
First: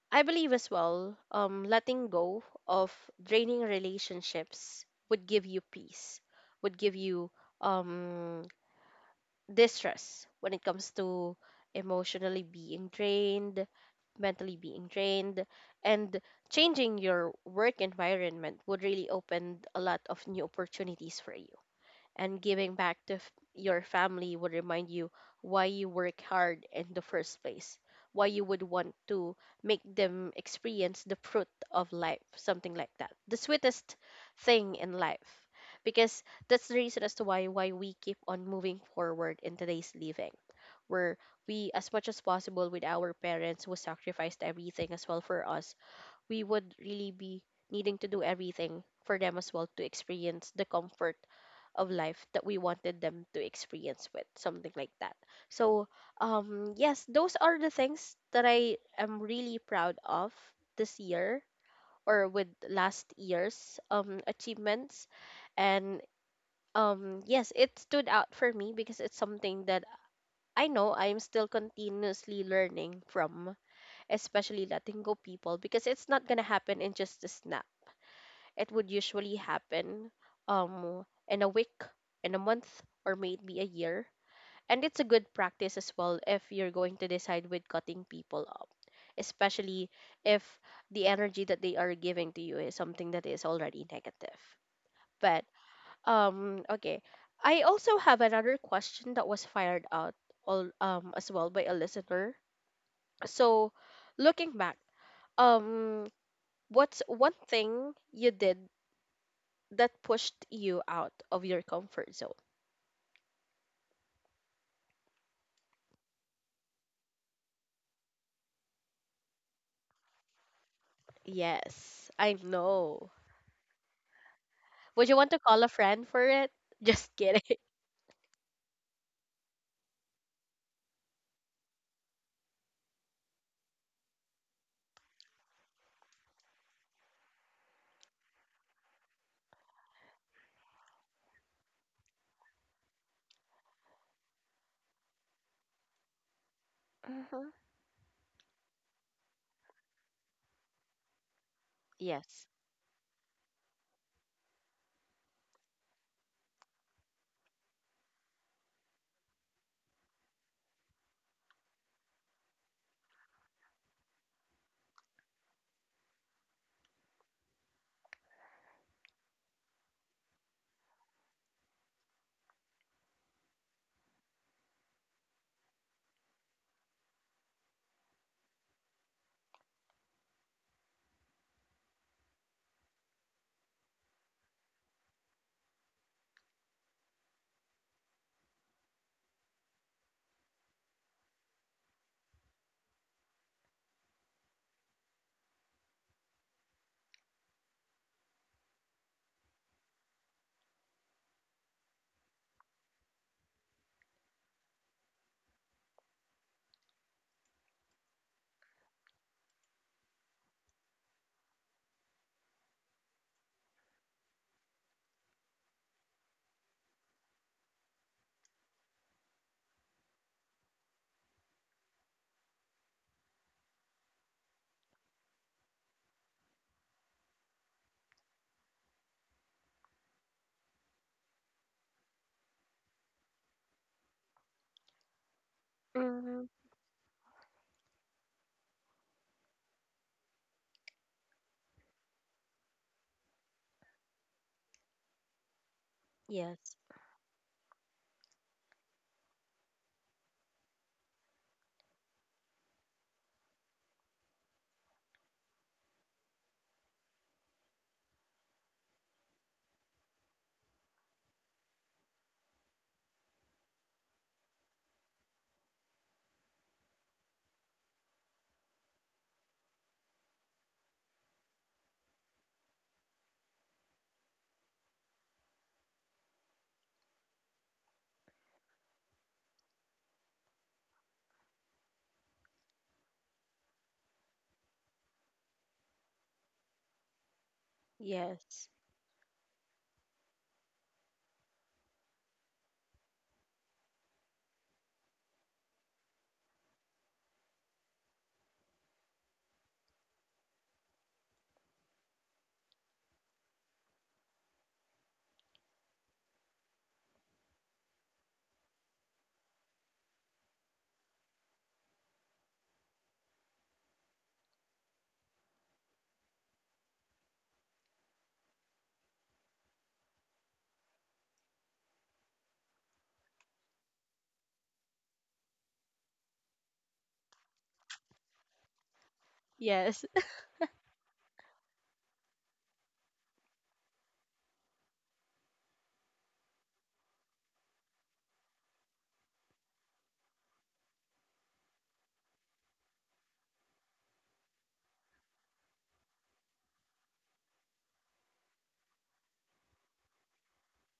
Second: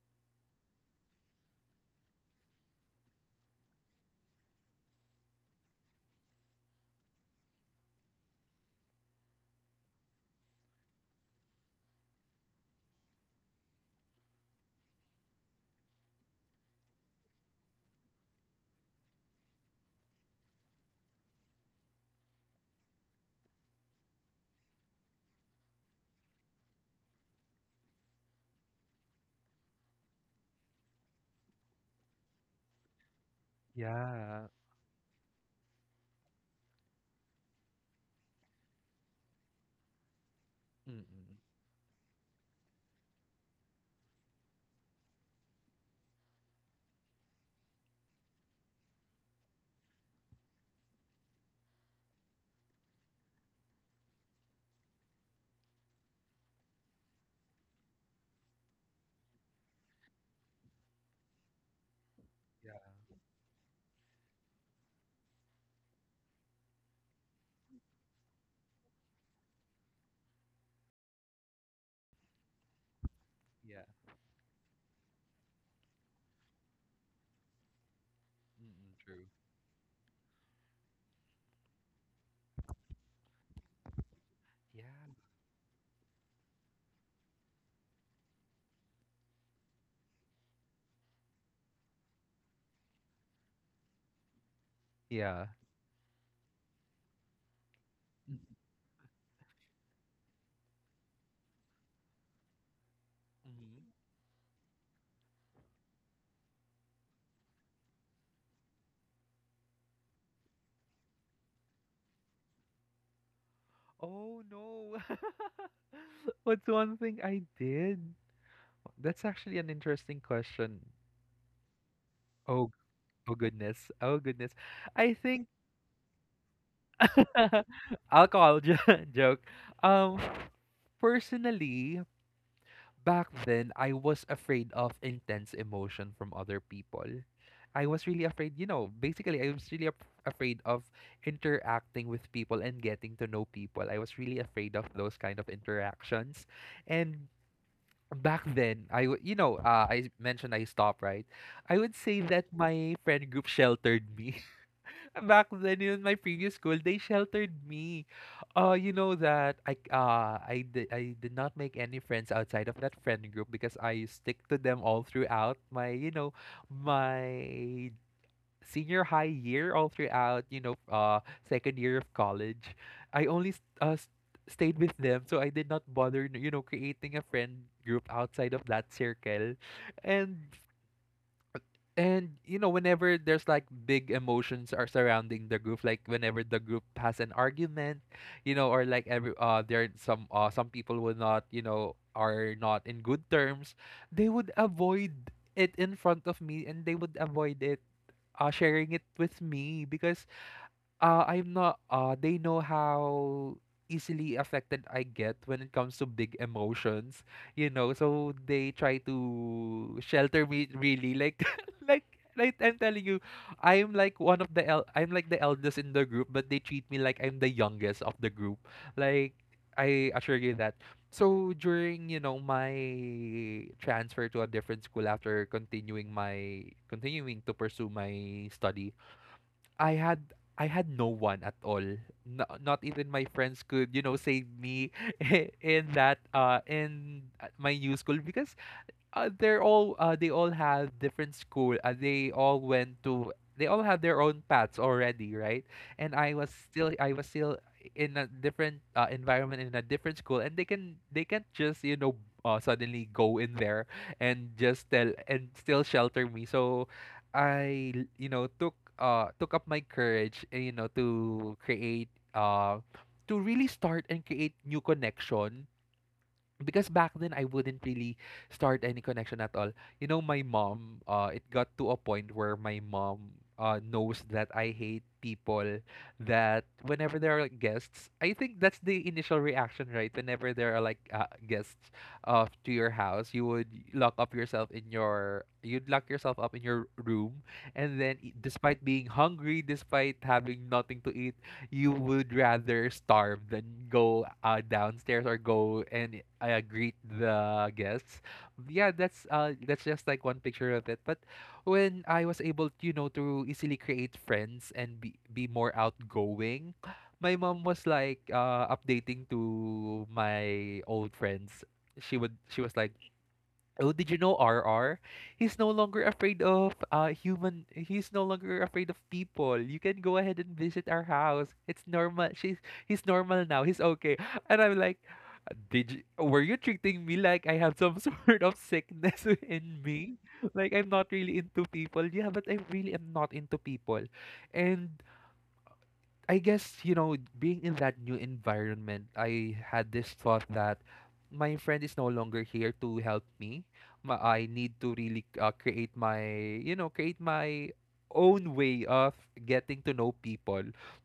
[SPEAKER 1] I believe as well, letting go of draining relationships would give you peace, would give you, um, distress when it comes to emotionally being drained, mentally being drained, and changing your work environment would really open a lot of new opportunities for you, and giving back to your family would remind you why you work hard in the first place, why you would want to make them experience the fruit of life, something like that, the sweetest
[SPEAKER 2] Yeah.
[SPEAKER 1] thing in life, because that's the reason as to why we keep on moving forward in today's living, where
[SPEAKER 2] Mm.
[SPEAKER 1] we as much as possible with our parents who sacrificed everything as well for us, we would really be needing to do everything for them as well to experience the comfort of life that we wanted them to experience with, something like that. So yes, those are the things that I am really proud of this year, or with
[SPEAKER 2] Yeah.
[SPEAKER 1] last year's achievements. And yes, it stood out for me because it's something that I know I'm still continuously learning from,
[SPEAKER 2] Yeah.
[SPEAKER 1] especially letting go people because it's not gonna happen in just a snap. It would
[SPEAKER 2] Mm. True.
[SPEAKER 1] usually happen in a week, in a month, or maybe a year. And
[SPEAKER 2] Yeah.
[SPEAKER 1] it's a good practice as well if you're going to decide with cutting people up, especially if the energy that they are giving to you is something that is already negative. But
[SPEAKER 2] Yeah.
[SPEAKER 1] okay, I also have
[SPEAKER 2] Mm.
[SPEAKER 1] another question that was fired out all, as well by a listener. So,
[SPEAKER 2] Mhm.
[SPEAKER 1] looking back, um, what's one thing you did that pushed you out of your comfort zone?
[SPEAKER 2] Oh no. (laughs) What's one thing I did? That's actually an interesting question.
[SPEAKER 1] Yes, I
[SPEAKER 2] Oh.
[SPEAKER 1] know.
[SPEAKER 2] Oh goodness. Oh goodness.
[SPEAKER 1] Would
[SPEAKER 2] I
[SPEAKER 1] you want to
[SPEAKER 2] think
[SPEAKER 1] call a friend for it? (laughs) Just kidding.
[SPEAKER 2] (laughs) alcohol jo- (laughs) joke. Um Personally, back then I was afraid of intense emotion from other people. I was really afraid, you know, basically I was really afraid of interacting with people and getting to know people. I was really afraid of those kind of interactions. And
[SPEAKER 1] Mm-hmm.
[SPEAKER 2] back then, you know, I mentioned I stopped, right? I would say that
[SPEAKER 1] Yes.
[SPEAKER 2] my friend group sheltered me. Back then in my previous school they sheltered me, you know that I did not make any friends outside of that friend group because I stick to them all throughout my, you know, my senior high year, all throughout, you know, second year of college. I only stayed with them, so I did not bother, you know, creating a friend group outside of that circle. And, you know, whenever there's like big emotions are surrounding the group, like whenever the group has an argument, you know, or like every, there some people will not, you know, are not in good terms, they would avoid it in front of me, and they would avoid it sharing it with me because, I'm not they know how easily affected I get when it comes to big emotions, you know, so they try to shelter me, really, like (laughs) like like I'm telling you. I'm like the eldest in the group, but they treat me like I'm the youngest of the group. Like, I assure you that. So during, you know, my transfer to a different school after continuing to pursue my study, I had I had no one at all. No, not even my friends could, you know, save me (laughs) in that
[SPEAKER 1] Mm-hmm.
[SPEAKER 2] in my new school, because they all have different school. They all have their own paths already, right? And
[SPEAKER 1] Yes.
[SPEAKER 2] I was still in a different, environment in a different school, and they can't just, you know, suddenly go in there and just tell and still shelter me. So you know, took up my courage, you know, to create to really start and create new connection, because back then I wouldn't really start any connection at all. You know, my mom, it got to a point where my mom, knows that I hate people, that whenever there are, like, guests, I think that's the initial reaction, right? Whenever there are, like, guests, to your house, you would lock up yourself in your, you'd lock yourself up in your room. And then,
[SPEAKER 1] Yes.
[SPEAKER 2] despite being hungry, despite having nothing to eat, you would rather starve than go, downstairs, or go and, greet the guests. Yeah, that's just like one picture of it. But when I was able, you know, to easily create friends and be more outgoing, my mom was like, updating to my old friends. She was like, "Oh, did you know R R? He's no longer afraid of, human. He's no longer afraid of people. You can go ahead and visit our house. It's normal. She's he's normal now. He's okay." And I'm like, were you treating me like I have some (laughs) sort of sickness (laughs) in
[SPEAKER 1] Yes.
[SPEAKER 2] me? Like, I'm not really into people. Yeah, but I really am not into people. And I guess, you know, being in that new environment, I had this thought that my friend is no longer here to help me. I need to really, you know, create my own way of getting to know people.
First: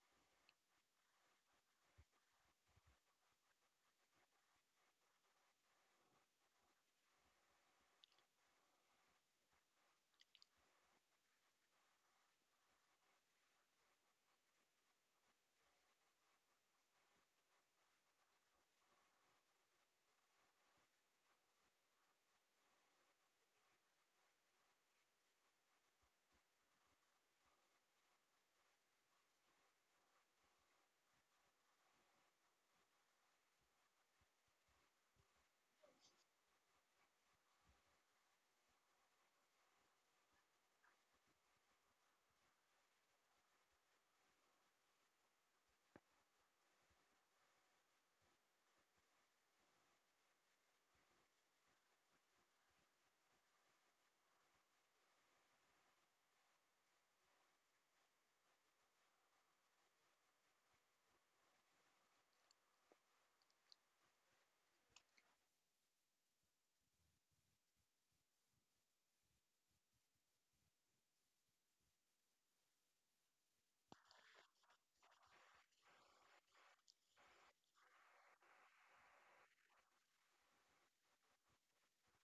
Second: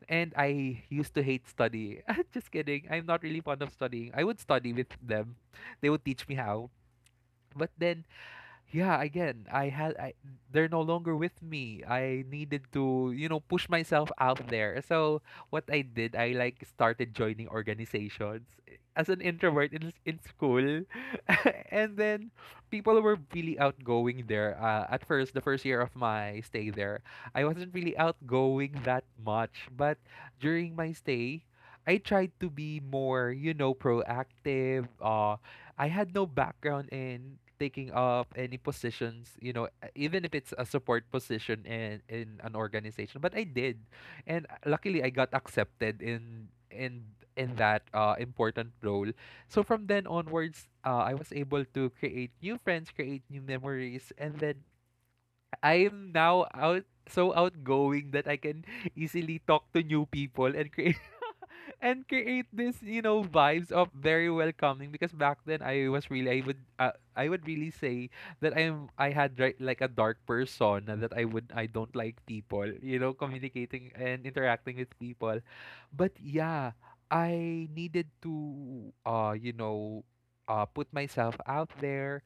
[SPEAKER 2] And I used to hate study. (laughs) Just kidding. I'm not really fond of studying. I would study with them. They would teach me how. But then, yeah, again, they're no longer with me. I needed to, you know, push myself out there. So what I did I like started joining organizations, as an introvert in school. (laughs) And then people were really outgoing there, at first, the first year of my stay there, I wasn't really outgoing that much, but during my stay I tried to be more, you know, proactive. I had no background in taking up any positions, you know, even if it's a support position in an organization. But I did, and, luckily I got accepted in that, important role. So from then onwards, I was able to create new friends, create new memories, and then I'm now out so outgoing that I can easily talk to new people and create (laughs) and create this, you know, vibes of very welcoming, because back then I would really say that I had, right, like a dark persona, that I don't like people, you know, communicating and interacting with people. But yeah, I needed to, you know, put myself out there.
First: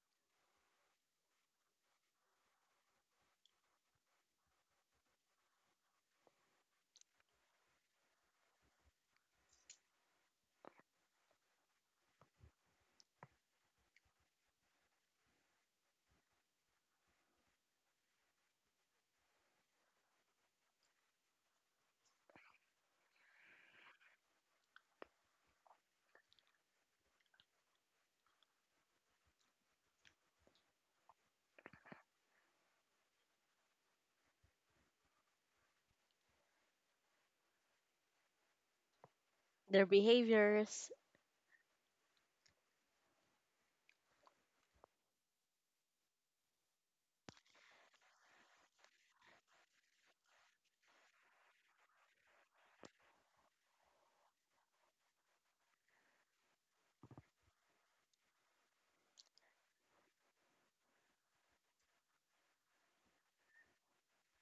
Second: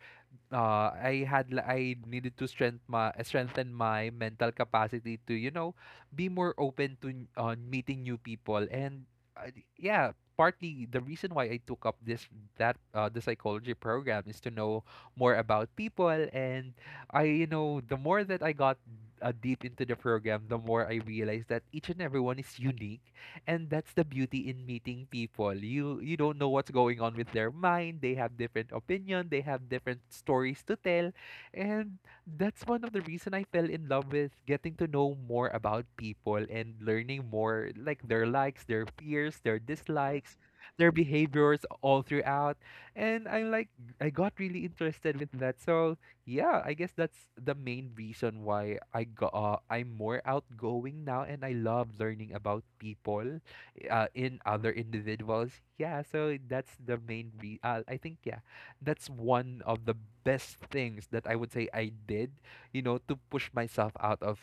[SPEAKER 2] I needed to strengthen my mental capacity to, you know, be more open to, meeting new people, and, yeah, partly the reason why I took up this that the psychology program is to know more about people. And I you know, the more that I got, deep into the program, the more I realized that each and everyone is unique, and that's the beauty in meeting people. You don't know what's going on with their mind. They have different opinion, they have different stories to tell. And that's one of the reason I fell in love with getting to know more about people and learning more, like, their likes, their fears, their
[SPEAKER 1] (laughs) Their
[SPEAKER 2] dislikes, their
[SPEAKER 1] behaviors.
[SPEAKER 2] behaviors all throughout. And I got really interested with that. So yeah, I guess that's the main reason why I'm more outgoing now, and I love learning about people, in other individuals. Yeah, so that's the main re- I think, yeah, that's one of the best things that I would say I did, you know, to push myself out of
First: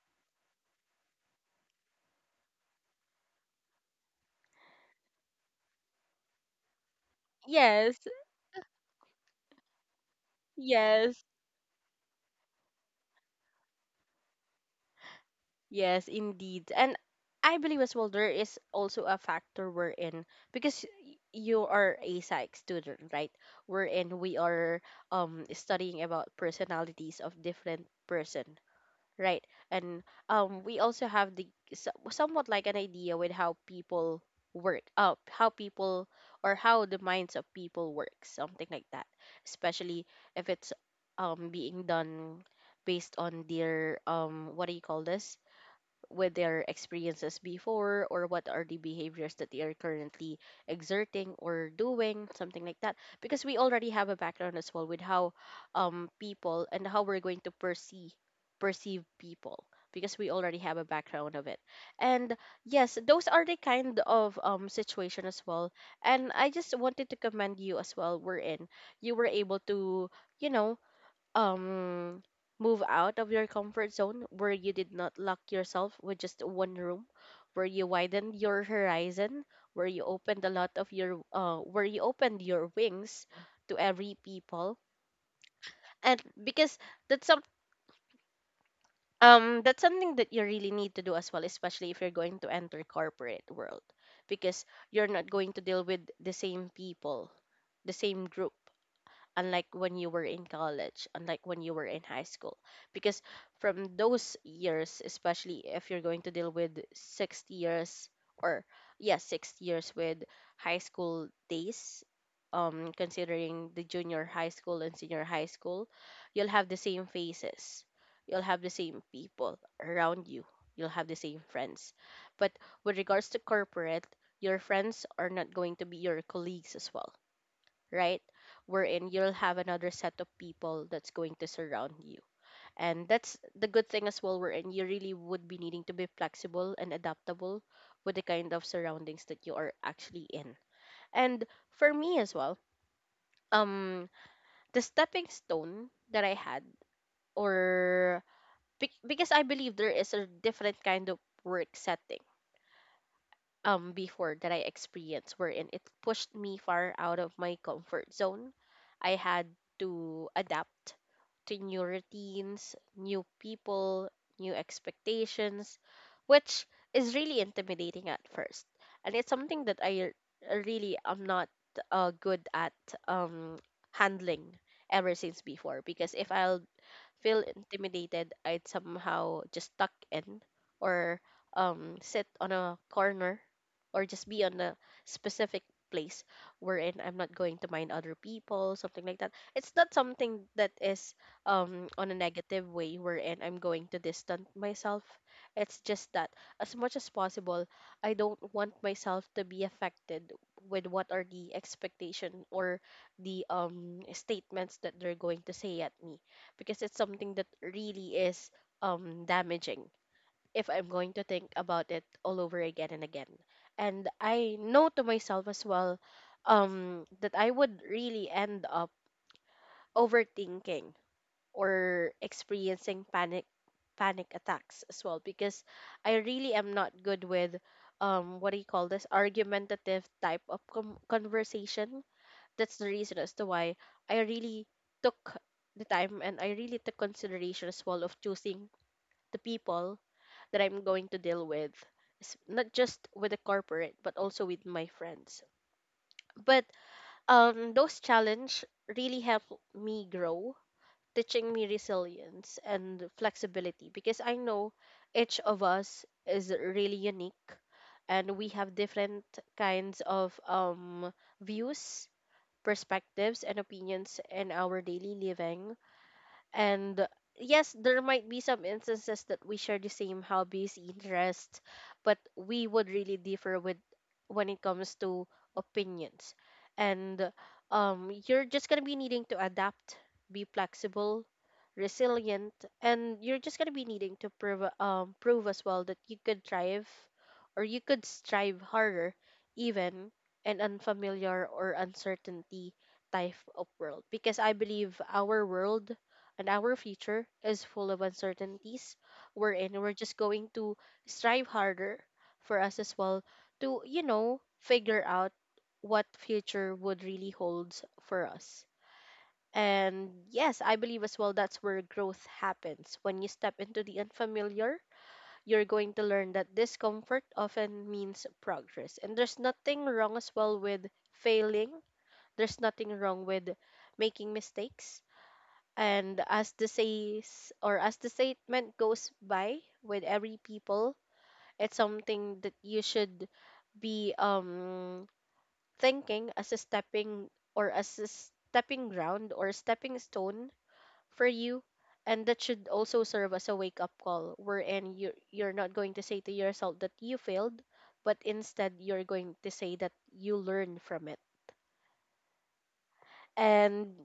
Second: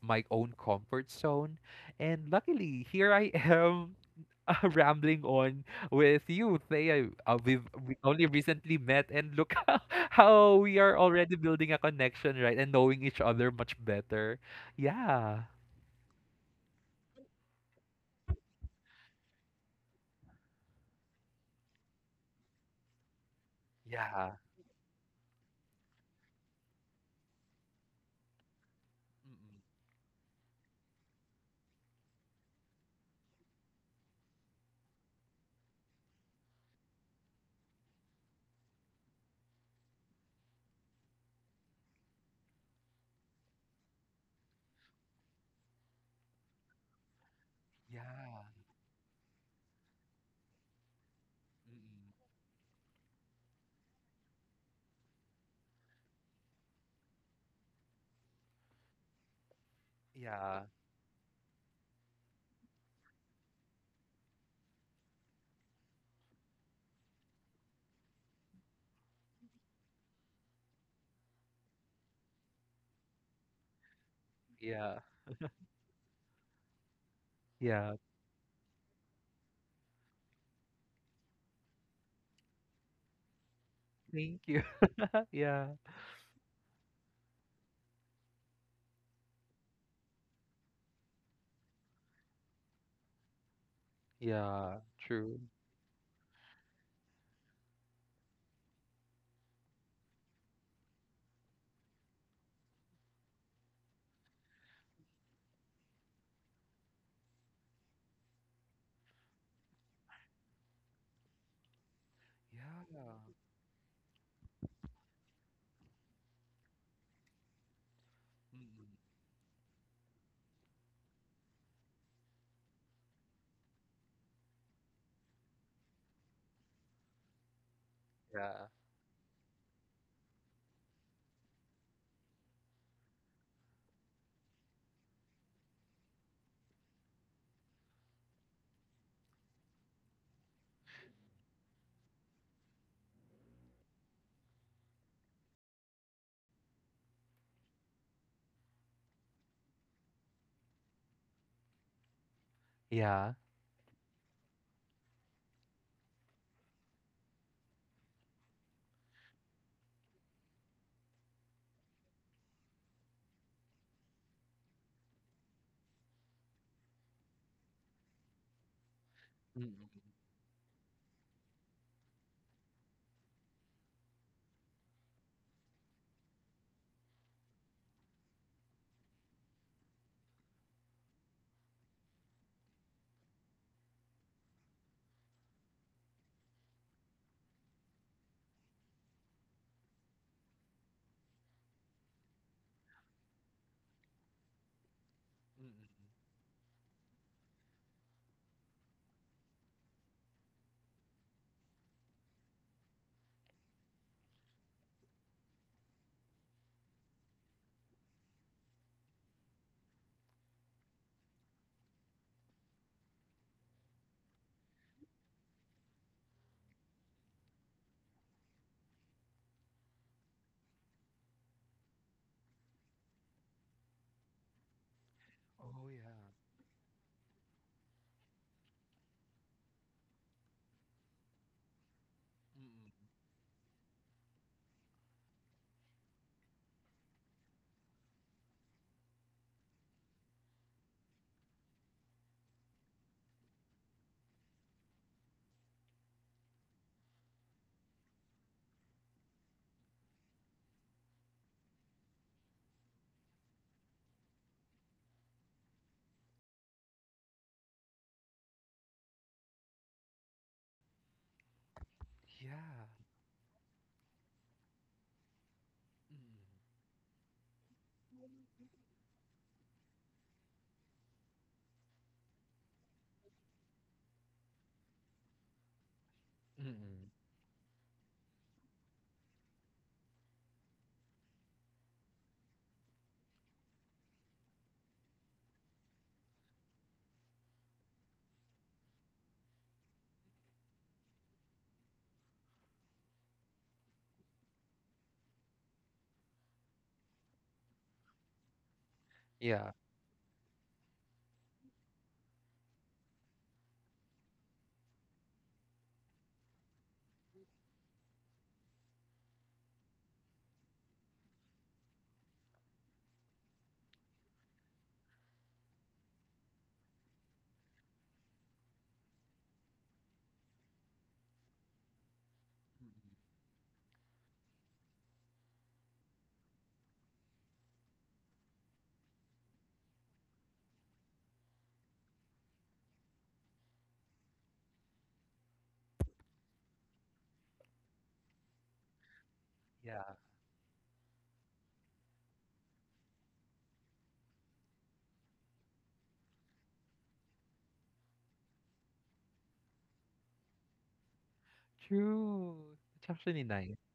[SPEAKER 2] my own comfort zone. And luckily, here I am (laughs) rambling on with you, Thea. We
[SPEAKER 1] Yes.
[SPEAKER 2] only recently met, and look (laughs) how we are
[SPEAKER 1] Yes.
[SPEAKER 2] already building a connection, right? And knowing each other much better. Yeah.
[SPEAKER 1] Yes, indeed. And I believe as well there is also a factor wherein because you are a psych student, right? Wherein
[SPEAKER 2] Yeah.
[SPEAKER 1] we are studying about personalities of different person, right?
[SPEAKER 2] Mm-mm.
[SPEAKER 1] And we also have the somewhat like an idea with how people work up, how people or how the minds of people work, something like that, especially if it's being done based on their what do you call this, with their experiences
[SPEAKER 2] Yeah.
[SPEAKER 1] before, or what are the behaviors that they are currently exerting or
[SPEAKER 2] Mm-mm.
[SPEAKER 1] doing, something like that, because we already have a background as well with how people and how we're going to perceive people, because we already
[SPEAKER 2] Yeah.
[SPEAKER 1] have a background of it. And yes, those are the kind of situation as well. And I just wanted to commend you as well, we're in you were able to, you know, um move out of your comfort zone, where you did
[SPEAKER 2] Yeah.
[SPEAKER 1] not lock yourself with just one room, where you
[SPEAKER 2] Yeah.
[SPEAKER 1] widened your horizon, where you opened a lot of your where you opened your wings to every
[SPEAKER 2] Thank you.
[SPEAKER 1] people.
[SPEAKER 2] (laughs) Yeah.
[SPEAKER 1] And because that's some, that's something that you really need to do as well, especially if you're going to enter corporate world, because
[SPEAKER 2] Yeah.
[SPEAKER 1] you're not
[SPEAKER 2] True.
[SPEAKER 1] going to deal with the same people, the same group, unlike when you were in college, unlike when you were in high school. Because from those years, especially if you're going to deal with 6 years or yeah, 6 years with high school days,
[SPEAKER 2] Yeah.
[SPEAKER 1] considering the junior high school and senior high school, you'll have the same faces. You'll have the
[SPEAKER 2] Mm-mm.
[SPEAKER 1] same people around you. You'll have the same friends. But with regards to corporate, your friends are not going to be your colleagues as well, right?
[SPEAKER 2] Yeah.
[SPEAKER 1] Wherein you'll have another set of people that's going to surround you. And that's the good thing as well, wherein you really would be needing to be flexible and adaptable with the kind of surroundings that you are actually in. And for me as well, um, the stepping stone that I had, or because I believe there is a different kind of work setting
[SPEAKER 2] Yeah.
[SPEAKER 1] before that I experienced wherein it pushed me far out of my comfort zone. I had to adapt to new routines, new people, new expectations, which is really intimidating at first. And it's something that I
[SPEAKER 2] Mm-mm.
[SPEAKER 1] really am not good at um handling ever since before, because if I'll feel intimidated, I'd somehow just tuck in or sit on a corner or just be on a specific place wherein I'm not going to mind other people, something like that. It's not something that is, on a negative way wherein I'm going to distance myself. It's just
[SPEAKER 2] Mm-mm.
[SPEAKER 1] that as much as possible, I don't want myself to be affected with what are the expectation or the statements that they're going to say at me, because it's something that really is damaging if I'm going to think about it all over again and again. And I know to myself as well that I would really end up overthinking or experiencing panic attacks as well because
[SPEAKER 2] Oh,
[SPEAKER 1] I
[SPEAKER 2] yeah.
[SPEAKER 1] really am not good with what do you call this, argumentative type of conversation. That's the
[SPEAKER 2] Mm-mm.
[SPEAKER 1] reason as to why I really took the time and I really took consideration as well of choosing the people that I'm going to deal with, not just with the corporate but also with my friends. But those challenge really helped me grow, teaching me resilience and flexibility, because I know each of us is really unique and we have different kinds of views,
[SPEAKER 2] Yeah.
[SPEAKER 1] perspectives and opinions in our daily living.
[SPEAKER 2] Mm-mm.
[SPEAKER 1] And yes, there might be some instances that we share the same hobbies, interests, but we would really differ with when it comes to opinions.
[SPEAKER 2] Mm-mm.
[SPEAKER 1] And you're just gonna be needing to adapt, be flexible, resilient, and you're just gonna be needing to prove, prove as well that you could thrive or you could strive harder even an unfamiliar or uncertainty type of world, because I believe our world and our future is full of uncertainties, we're in
[SPEAKER 2] Yeah.
[SPEAKER 1] we're just going to strive harder for us as well to, you know, figure out what future would really holds for us. And yes, I believe as well that's where growth happens. When you step into the unfamiliar, you're going to learn that discomfort often means progress. And there's nothing wrong as well with failing, there's nothing wrong
[SPEAKER 2] Mm-mm.
[SPEAKER 1] with making mistakes. And as the says or as the statement goes by with every people, it's something that you should be thinking as a stepping or as a stepping ground or stepping
[SPEAKER 2] Yeah.
[SPEAKER 1] stone for you, and that should also serve as a wake up call wherein you're not going to say to yourself that you failed, but instead you're going to say that you learn from it.
[SPEAKER 2] True. It's actually nice.
[SPEAKER 1] And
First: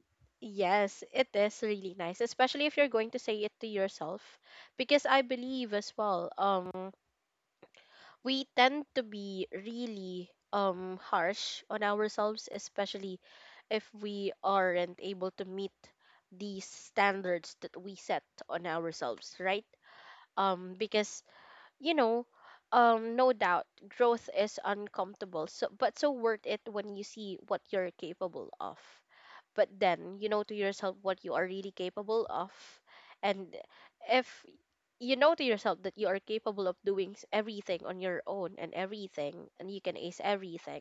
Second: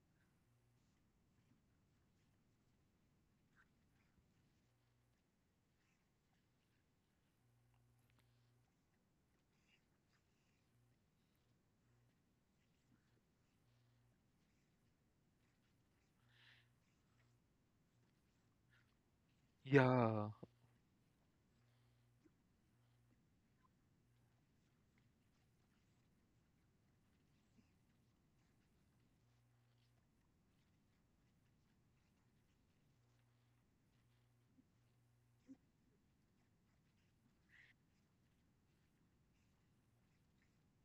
[SPEAKER 1] yes, it is really nice, especially if you're going to say it to yourself, because I believe as well, we tend to be really harsh on ourselves, especially if we aren't able to meet these standards that we set on ourselves, right?
[SPEAKER 2] Yeah.
[SPEAKER 1] Because you know No doubt, growth is uncomfortable, so but so worth it when you see what you're capable of. But then you know to yourself what you are really capable of. And if you know to yourself that you are capable of doing everything on your own and everything, and you can ace everything,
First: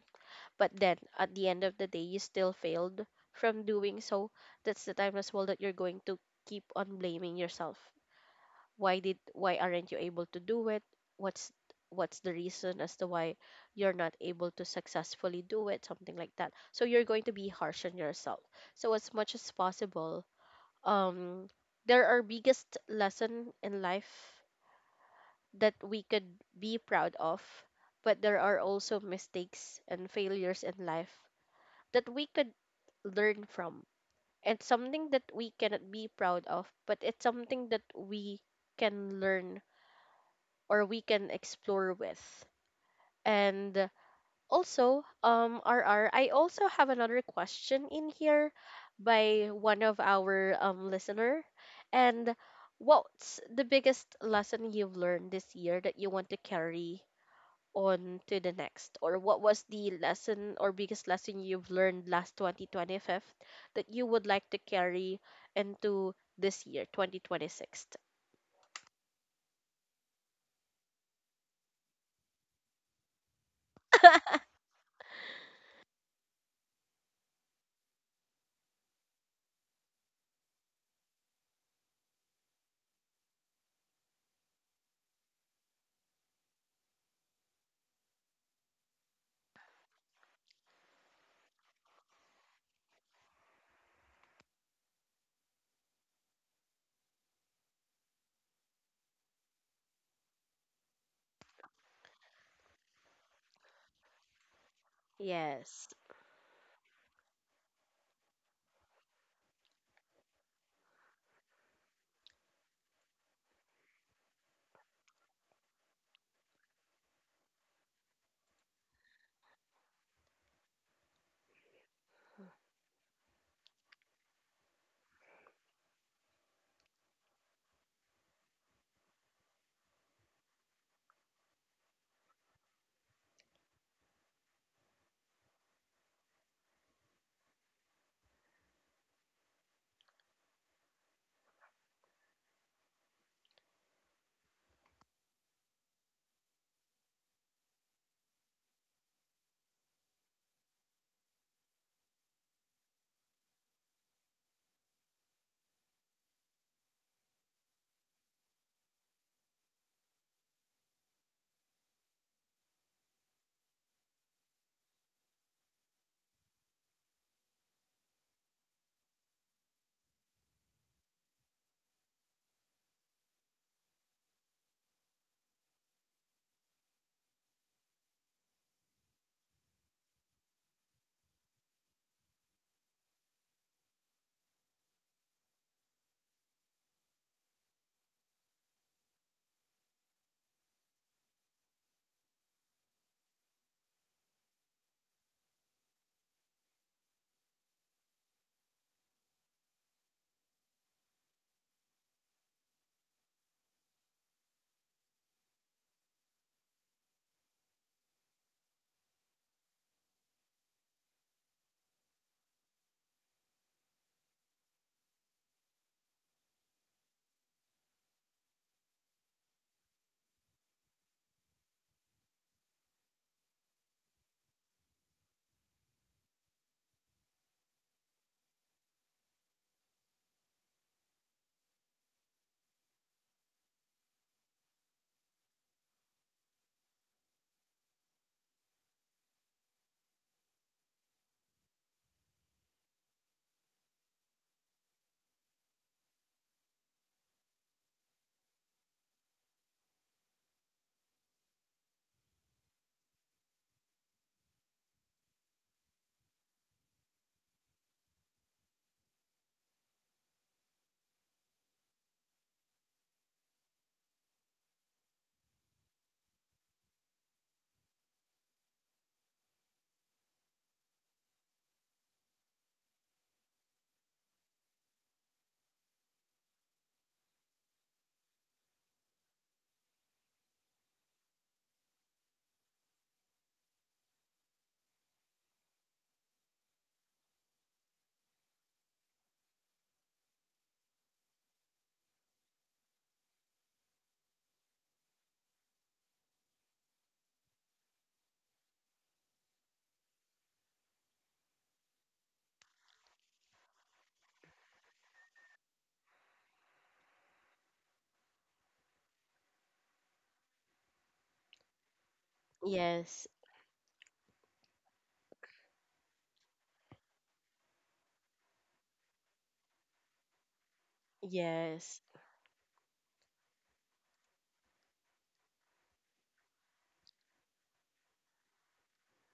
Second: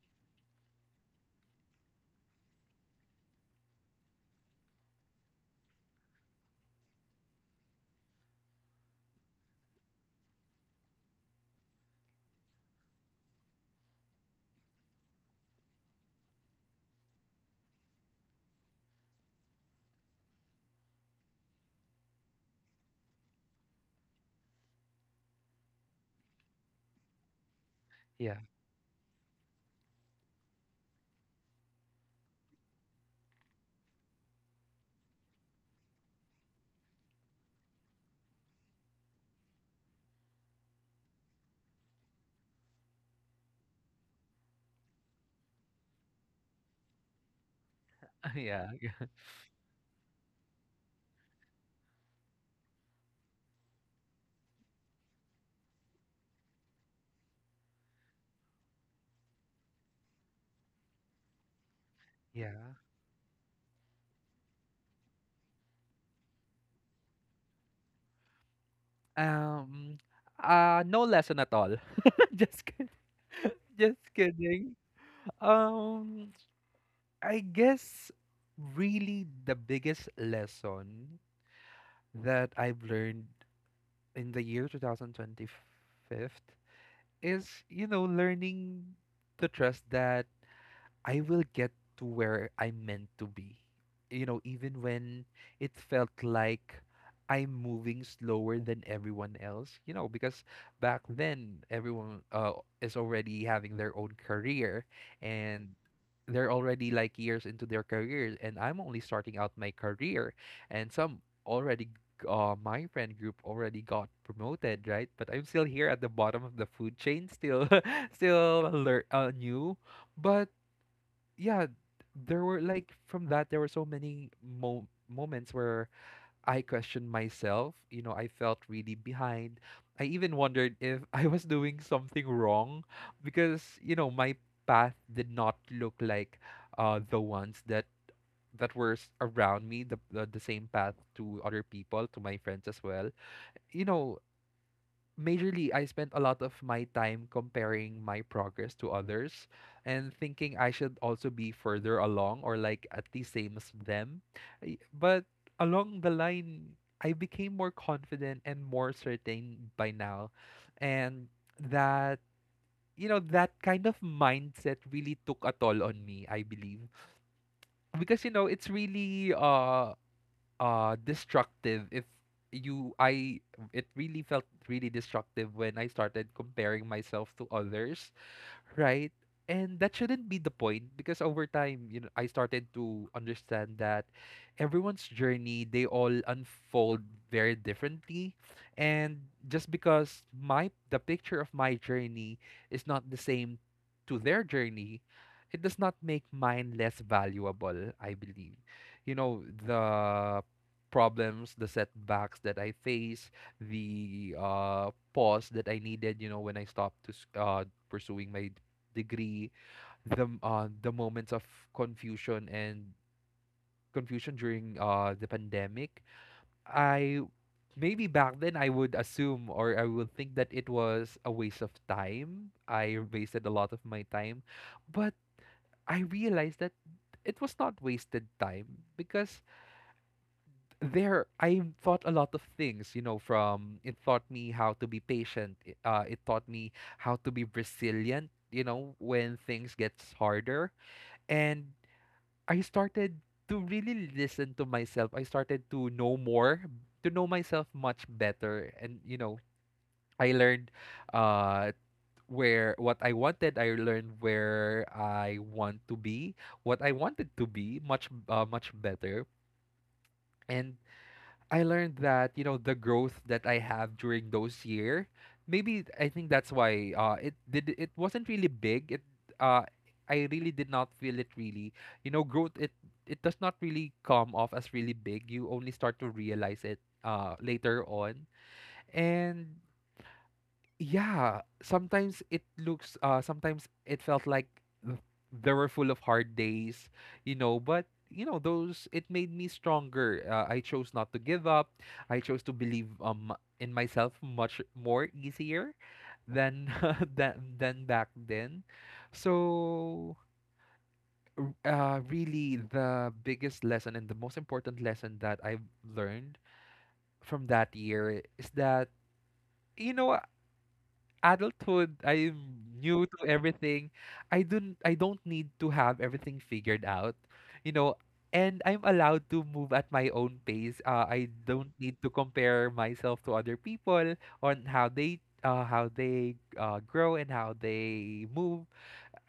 [SPEAKER 1] but then at the end of the day you still failed from doing so, that's the time as well that you're going to keep on blaming yourself. Why aren't you able to do it? what's what's the reason as to why you're not able to successfully do it, something like that? So you're going to be harsh on yourself. So as much as possible, um there are biggest lesson in life that we could be proud of, but there
[SPEAKER 2] Yeah.
[SPEAKER 1] are also mistakes and failures in life that we could learn from. It's something that we cannot be proud of, but it's something that we can learn or we can explore with. And also, RR, I also have another question in
[SPEAKER 2] (laughs)
[SPEAKER 1] here
[SPEAKER 2] Yeah. Yeah.
[SPEAKER 1] by one of our listener. And what's the biggest lesson you've learned this year that you want to carry on to the next? Or what was the lesson or biggest lesson you've learned last
[SPEAKER 2] Yeah.
[SPEAKER 1] 2025 that you would like to carry into this year, 2026?
[SPEAKER 2] Um no lesson at all. (laughs) Just kid- just kidding. Um I guess really the biggest lesson that I've learned in the year 2025 is, you know, learning to trust that I will get to where I'm meant to be. You know, even when it felt like I'm moving slower than everyone else, you know, because back then everyone, is already having their own career, and
[SPEAKER 1] Yes,
[SPEAKER 2] they're already, like, years into their careers, and I'm only starting out my career. And already my friend group already got promoted, right? But I'm still here at the bottom of the food chain, still (laughs) new. But yeah, there were like from that there were so many moments where I questioned myself. You know, I felt really behind. I even wondered if (laughs) I was doing something wrong, because, you know, my path did not look like, the ones that were, around me, the same path to other people, to my friends as well, you know, majorly I spent a lot of my time comparing my progress to others and thinking I should also be further along or like at the same as them. But along the line, I became more confident and more certain by now. And that you know, that kind of mindset really took a toll on me, I believe, because, you know, it's really, destructive. If you I It really felt really destructive when I started comparing myself to others, right? And that shouldn't be the point, because over time, you know, I started to understand that everyone's journey, they all unfold very differently. And just because my the picture of my journey is not the same to their journey, it does not make mine less valuable, I believe. You know, the problems, the setbacks that I face, the, pause that I needed, you know, when I stopped to, pursuing my degree, the, moments of confusion and confusion during, the pandemic. I maybe back then I would assume, or I would think that it was a waste of time. I wasted a lot of my time, but I realized that it was not wasted time, because there I thought a lot of things, you know, from it. Taught me how to be patient, it taught me how to be resilient, you know, when things gets harder. And I started to really listen to myself. I started to know more, to know myself much better. And, you know, I learned, uh where what I wanted. I learned where I want to be, what I wanted to be, much better. And I learned that, you know, the growth that I have during those year, maybe I think that's why, it wasn't really big. It uh I really did not feel it really. You know, growth, it does not really come off as really big. You only start to realize it later on. And yeah, sometimes it looks sometimes it felt like th- they were full of hard days, you know, but you know, those it made me stronger. I chose not to give up. I chose to believe in myself much more easier than (laughs) than back then. So, really the biggest lesson and the most important lesson that I've learned from that year is that you know adulthood, I'm new to
[SPEAKER 1] yes,
[SPEAKER 2] everything. I don't need to have everything figured out, you know. And I'm allowed to move at my own pace. I don't
[SPEAKER 1] yes.
[SPEAKER 2] need to compare myself to other people on how they grow and how they move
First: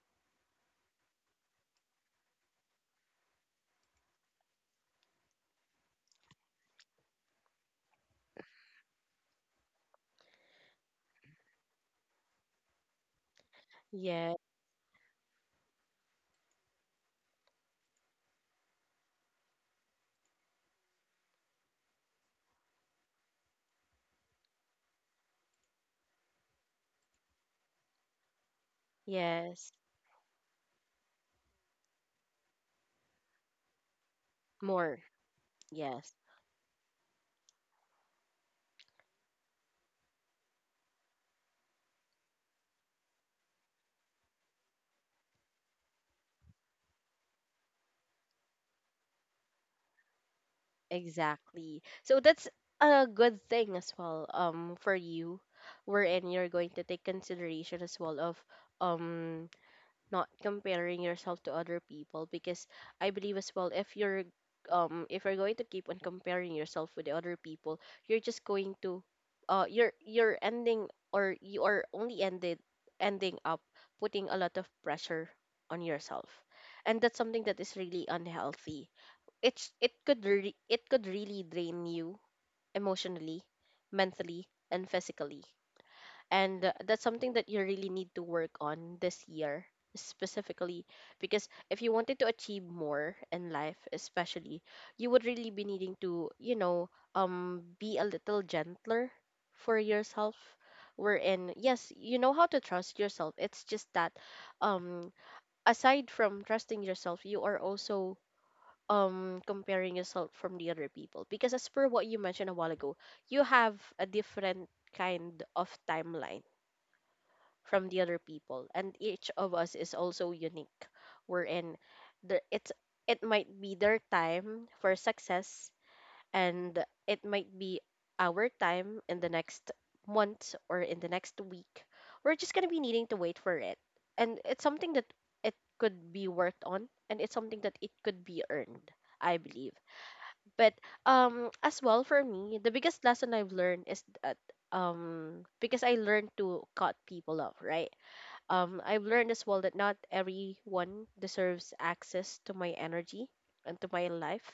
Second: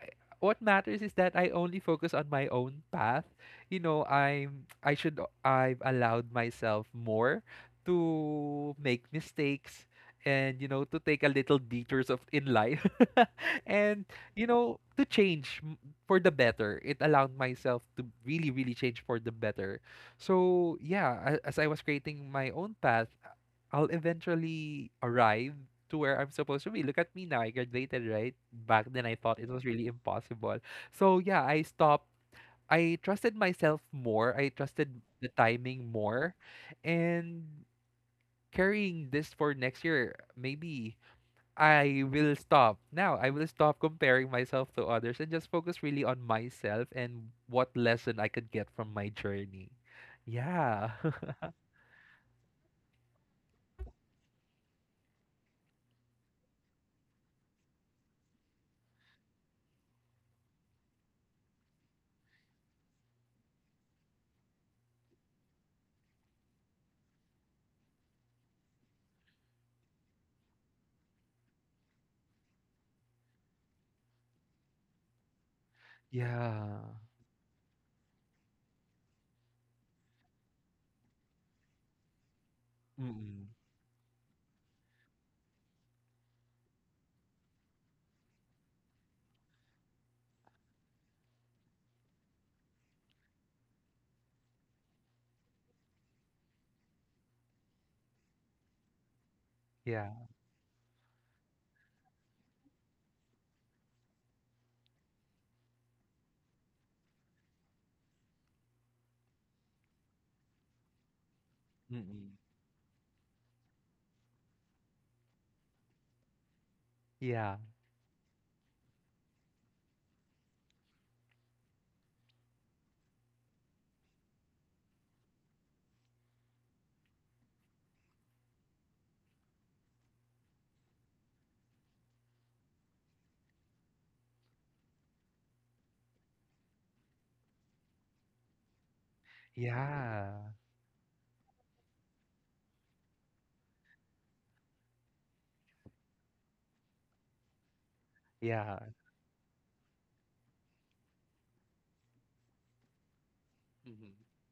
[SPEAKER 2] what matters is that I only focus on my own path. You know, I should I've allowed myself more to make mistakes and you know to take a little detours of in life (laughs) and
[SPEAKER 1] Yes.
[SPEAKER 2] you know to change for the better it allowed myself to really change for the better so yeah as I was creating my own path I'll eventually arrive to where I'm supposed to be. Look at me now. I graduated, right? Back then, I thought it was
[SPEAKER 1] Yes,
[SPEAKER 2] really impossible. So, yeah, I stopped. I trusted myself more. I trusted
[SPEAKER 1] more.
[SPEAKER 2] the timing
[SPEAKER 1] Yes,
[SPEAKER 2] more. And carrying this for next year, maybe I will stop. Now, I will stop comparing myself to others and just focus really on myself and what lesson I could get from my journey. Yeah. (laughs)
[SPEAKER 1] exactly. So that's a good thing as well for you, wherein you're going to take consideration as well of um not comparing yourself to other people. Because I believe as well, if you're if you're going to keep on comparing yourself with the other people, you're just going to you're you're ending, or you are only ended ending up putting a lot of pressure on yourself.
[SPEAKER 2] yeah.
[SPEAKER 1] And that's something that is really unhealthy. It's it could really drain you emotionally,
[SPEAKER 2] Mm-mm.
[SPEAKER 1] mentally, and physically. And that's something that you really need to work on this year specifically, because if you wanted to achieve more in life especially, you would really be needing to, you know, be a little gentler for
[SPEAKER 2] Yeah.
[SPEAKER 1] yourself, wherein yes, you know how to trust yourself. It's just that um aside from trusting yourself, you are also comparing yourself from the other people. Because as per what you
[SPEAKER 2] Mm-mm.
[SPEAKER 1] mentioned a while ago, you have a different kind of timeline
[SPEAKER 2] Yeah. Mhm.
[SPEAKER 1] from the other people, and each of us is also unique, we're in the it's it might be their time for success, and it might be our time in the next month or in the next week. We're just going to be needing to wait for it, and it's something that it could be worked on, and it's something that it could be earned, I believe.
[SPEAKER 2] Yeah.
[SPEAKER 1] But as well, for me, the biggest lesson I've learned is that, because I learned to cut people off, right?
[SPEAKER 2] Yeah.
[SPEAKER 1] I've learned as well that not everyone deserves access to my energy and to my life.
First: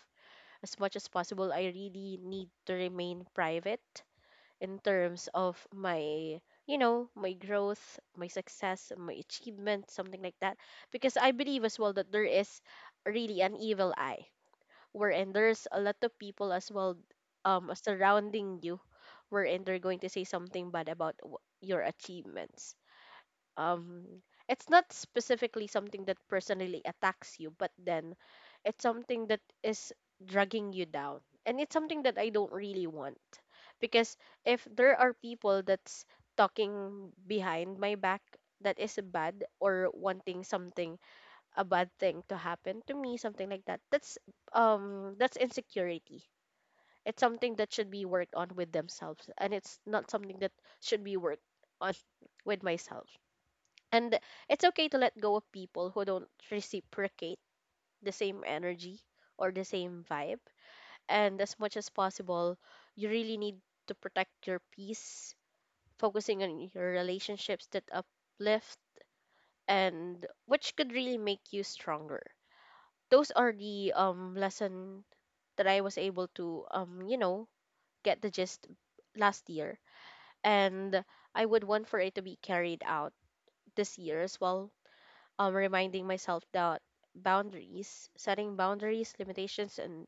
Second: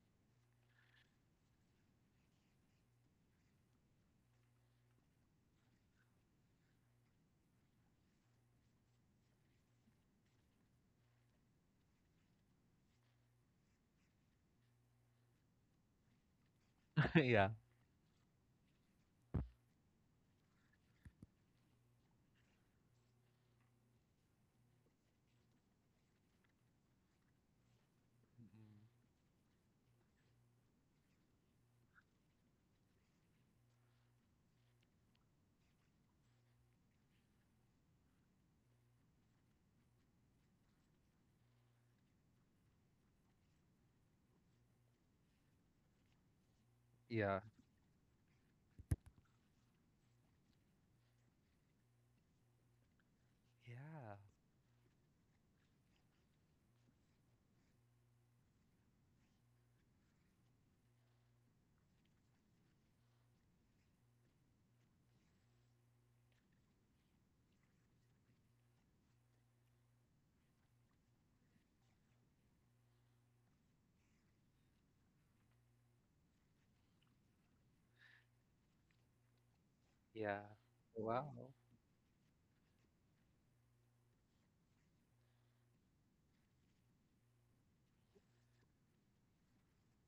[SPEAKER 1] As much as possible, I really need to remain private in terms of my, you know, my growth, my success, my achievement, something like that. Because I believe as well that there is really an evil eye, wherein there's a lot of people as well,
[SPEAKER 2] (laughs) Mhm. Yeah.
[SPEAKER 1] surrounding you, wherein they're going to say something bad about your achievements. um it's not specifically something that personally attacks you, but then
[SPEAKER 2] Mhm.
[SPEAKER 1] it's something that is dragging you down, and it's something that I don't really want. Because if there are people that's talking behind my back that is bad, or wanting something a bad thing to happen to me, something like that, that's insecurity. It's
[SPEAKER 2] Yeah.
[SPEAKER 1] something that should be worked on with themselves, and it's not something that should be worked on with myself.
[SPEAKER 2] Yeah.
[SPEAKER 1] And it's okay to let go of people who don't reciprocate the same energy or the same vibe. And as much as possible, you really need to protect your peace, focusing on your relationships that uplift and which could really make you stronger. Those are the lesson that I was able to, you know, get the gist last year.
[SPEAKER 2] Yeah.
[SPEAKER 1] And
[SPEAKER 2] Wow.
[SPEAKER 1] I would want for it to be carried out this year as well, reminding myself that boundaries, setting boundaries, limitations, and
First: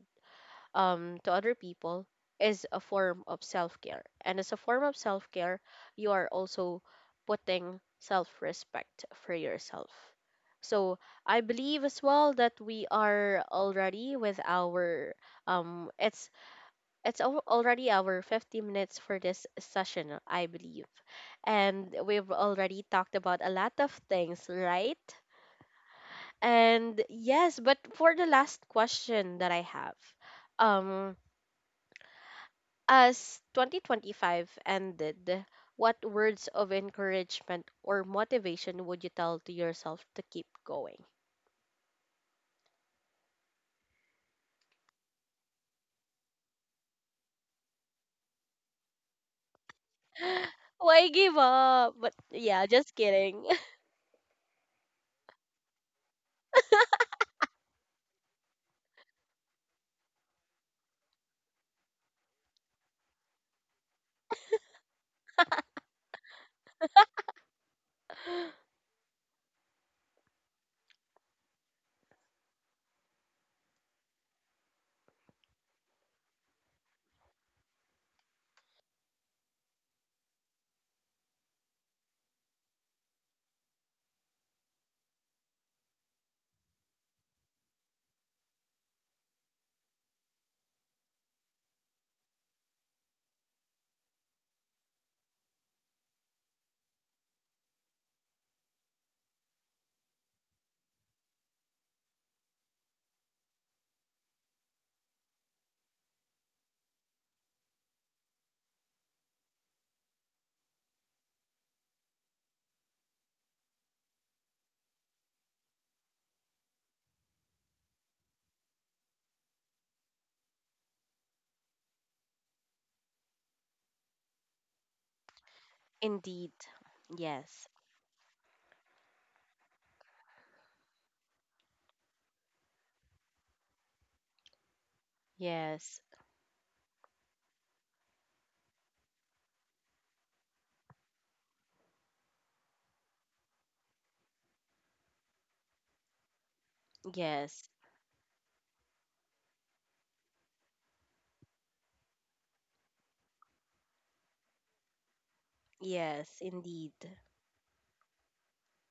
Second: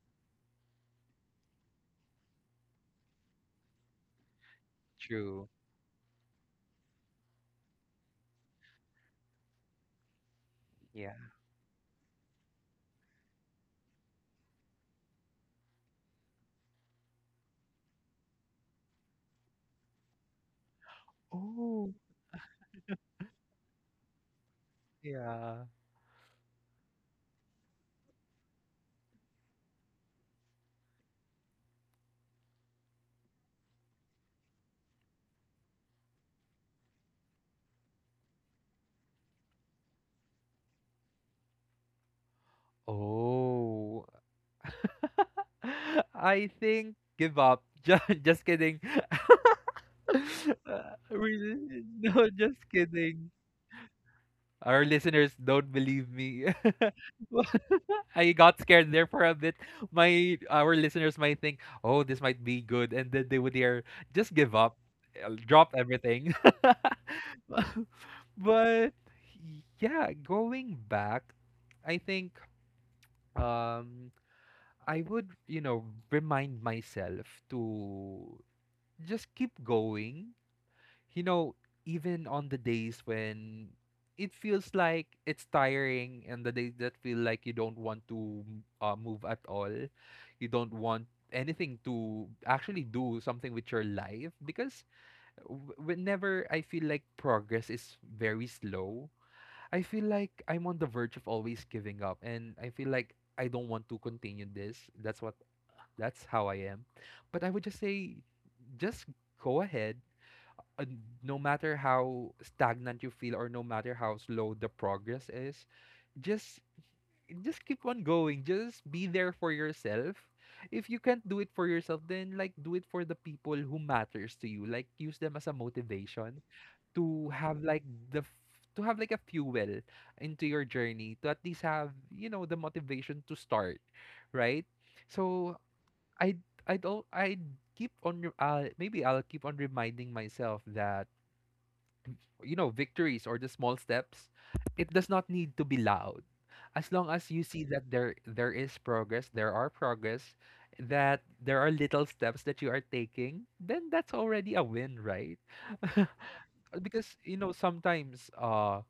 [SPEAKER 1] to other people, is a form of self care. And as a form of self
[SPEAKER 2] True.
[SPEAKER 1] care, you are also putting self respect for yourself. So
[SPEAKER 2] Yeah.
[SPEAKER 1] I believe as well that we are already with our um it's already our 50 minutes for this session, I believe,
[SPEAKER 2] Oh,
[SPEAKER 1] and we've already talked about a lot of things, right?
[SPEAKER 2] yeah.
[SPEAKER 1] And yes, but for the last question that I have, um, as 2025 ended, what words of encouragement or motivation would you tell to yourself to keep going? (gasps)
[SPEAKER 2] Oh. (laughs) I think give up. (laughs) Just kidding. (laughs)
[SPEAKER 1] (laughs) Why give
[SPEAKER 2] Really?
[SPEAKER 1] up? But
[SPEAKER 2] No, just
[SPEAKER 1] yeah, just
[SPEAKER 2] kidding.
[SPEAKER 1] kidding.
[SPEAKER 2] Our listeners don't believe me. (laughs) I got scared there for a bit. My Our listeners might think, "Oh, this might be good," and then they would hear, "Just give up, drop everything." (laughs)
[SPEAKER 1] (laughs)
[SPEAKER 2] But yeah, going back, I think um I would, you know, remind myself to just keep going, you know, even on the days when it feels like it's tiring and the days that feel like you don't want to move at all, you don't want anything to actually do something with your life because whenever I feel like progress is very slow, I feel like I'm on the verge of always giving up and I feel like I don't want to continue this. That's what that's how I am. But I would just say just go ahead, uh, no matter how stagnant you feel or no matter how slow the progress is just just keep on going just be there for yourself if you can't do it for yourself then like do it for the people who matters to you like use them as a motivation
[SPEAKER 1] Indeed.
[SPEAKER 2] to have
[SPEAKER 1] Yes.
[SPEAKER 2] like the f- to have like a fuel into your journey to at least have you know the motivation to start right so
[SPEAKER 1] Yes.
[SPEAKER 2] I I don't I keep on maybe I'll keep on reminding myself that you know, victories or the small steps, it does not need to be loud. As long as you see
[SPEAKER 1] Yes.
[SPEAKER 2] that there is progress, there are progress, that there are little steps that you are taking, then that's already a win, right? (laughs)
[SPEAKER 1] Yes,
[SPEAKER 2] Because
[SPEAKER 1] indeed.
[SPEAKER 2] you know sometimes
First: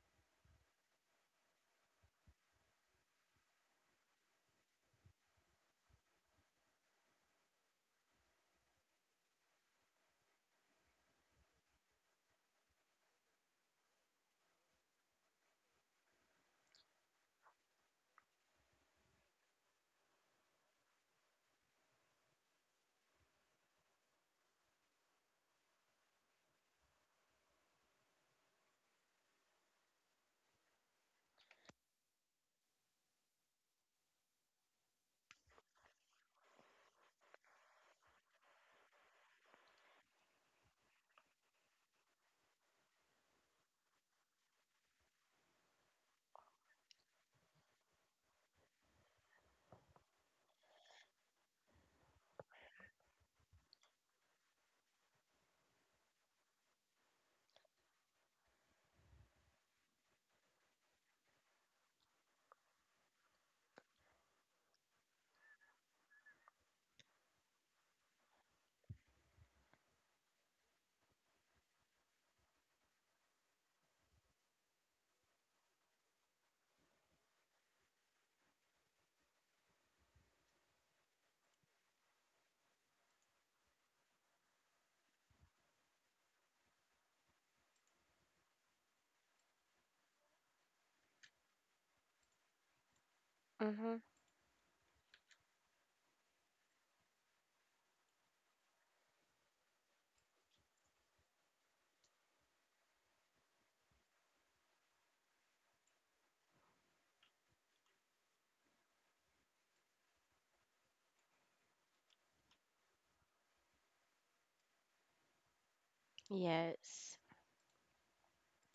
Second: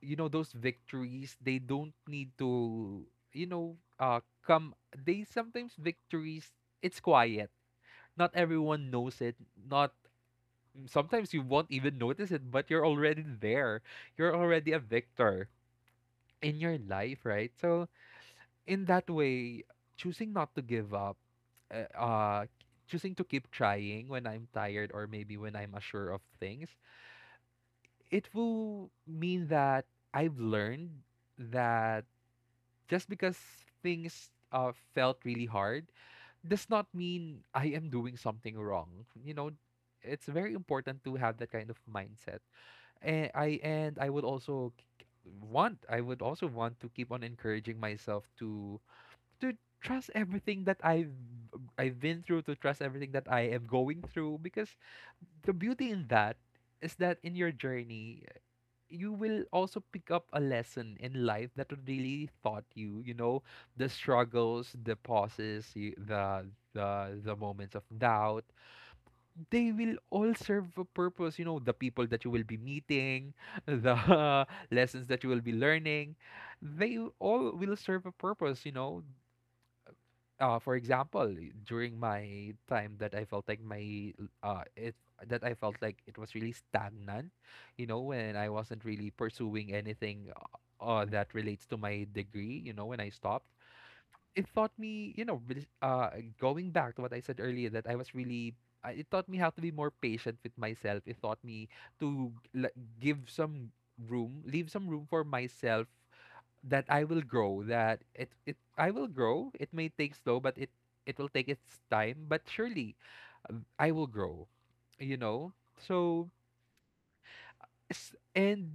[SPEAKER 2] you know those victories they don't need to you know come they sometimes victories it's quiet not everyone knows it not. Mm. Sometimes you won't even notice it, but you're already there. You're already a victor in your life, right? So, in that way, choosing not to give up, uh, uh, choosing to keep trying when I'm tired or maybe when I'm unsure of things, it will mean that I've learned that just because things felt really hard does not mean I am doing something wrong. You know, it's very important to have that kind of mindset and I would also k- want I would also want to keep on encouraging myself to trust everything that I've been through to trust everything that I am going through because the beauty in that is that in your journey you will also pick up a lesson in life that really taught you you know the struggles the pauses you, the moments of doubt they will all serve a purpose. You know, the people that you will be meeting, (laughs) the (laughs) lessons that you will be learning, they all will serve a purpose. You know, for example, during my time that I felt like my it that I felt like it was really stagnant. You know, when I wasn't really pursuing anything that relates to my degree. You know, when I stopped
[SPEAKER 1] Mm-hmm.
[SPEAKER 2] it taught me, you know, going back to what I said earlier, that I was really, it taught me how to be more patient with myself. It taught me to give some room, leave some room for myself that I will grow. I will grow. It may take slow, but it will take its time. But surely, uh, I will grow. You know, so
[SPEAKER 1] Yes.
[SPEAKER 2] Yes, and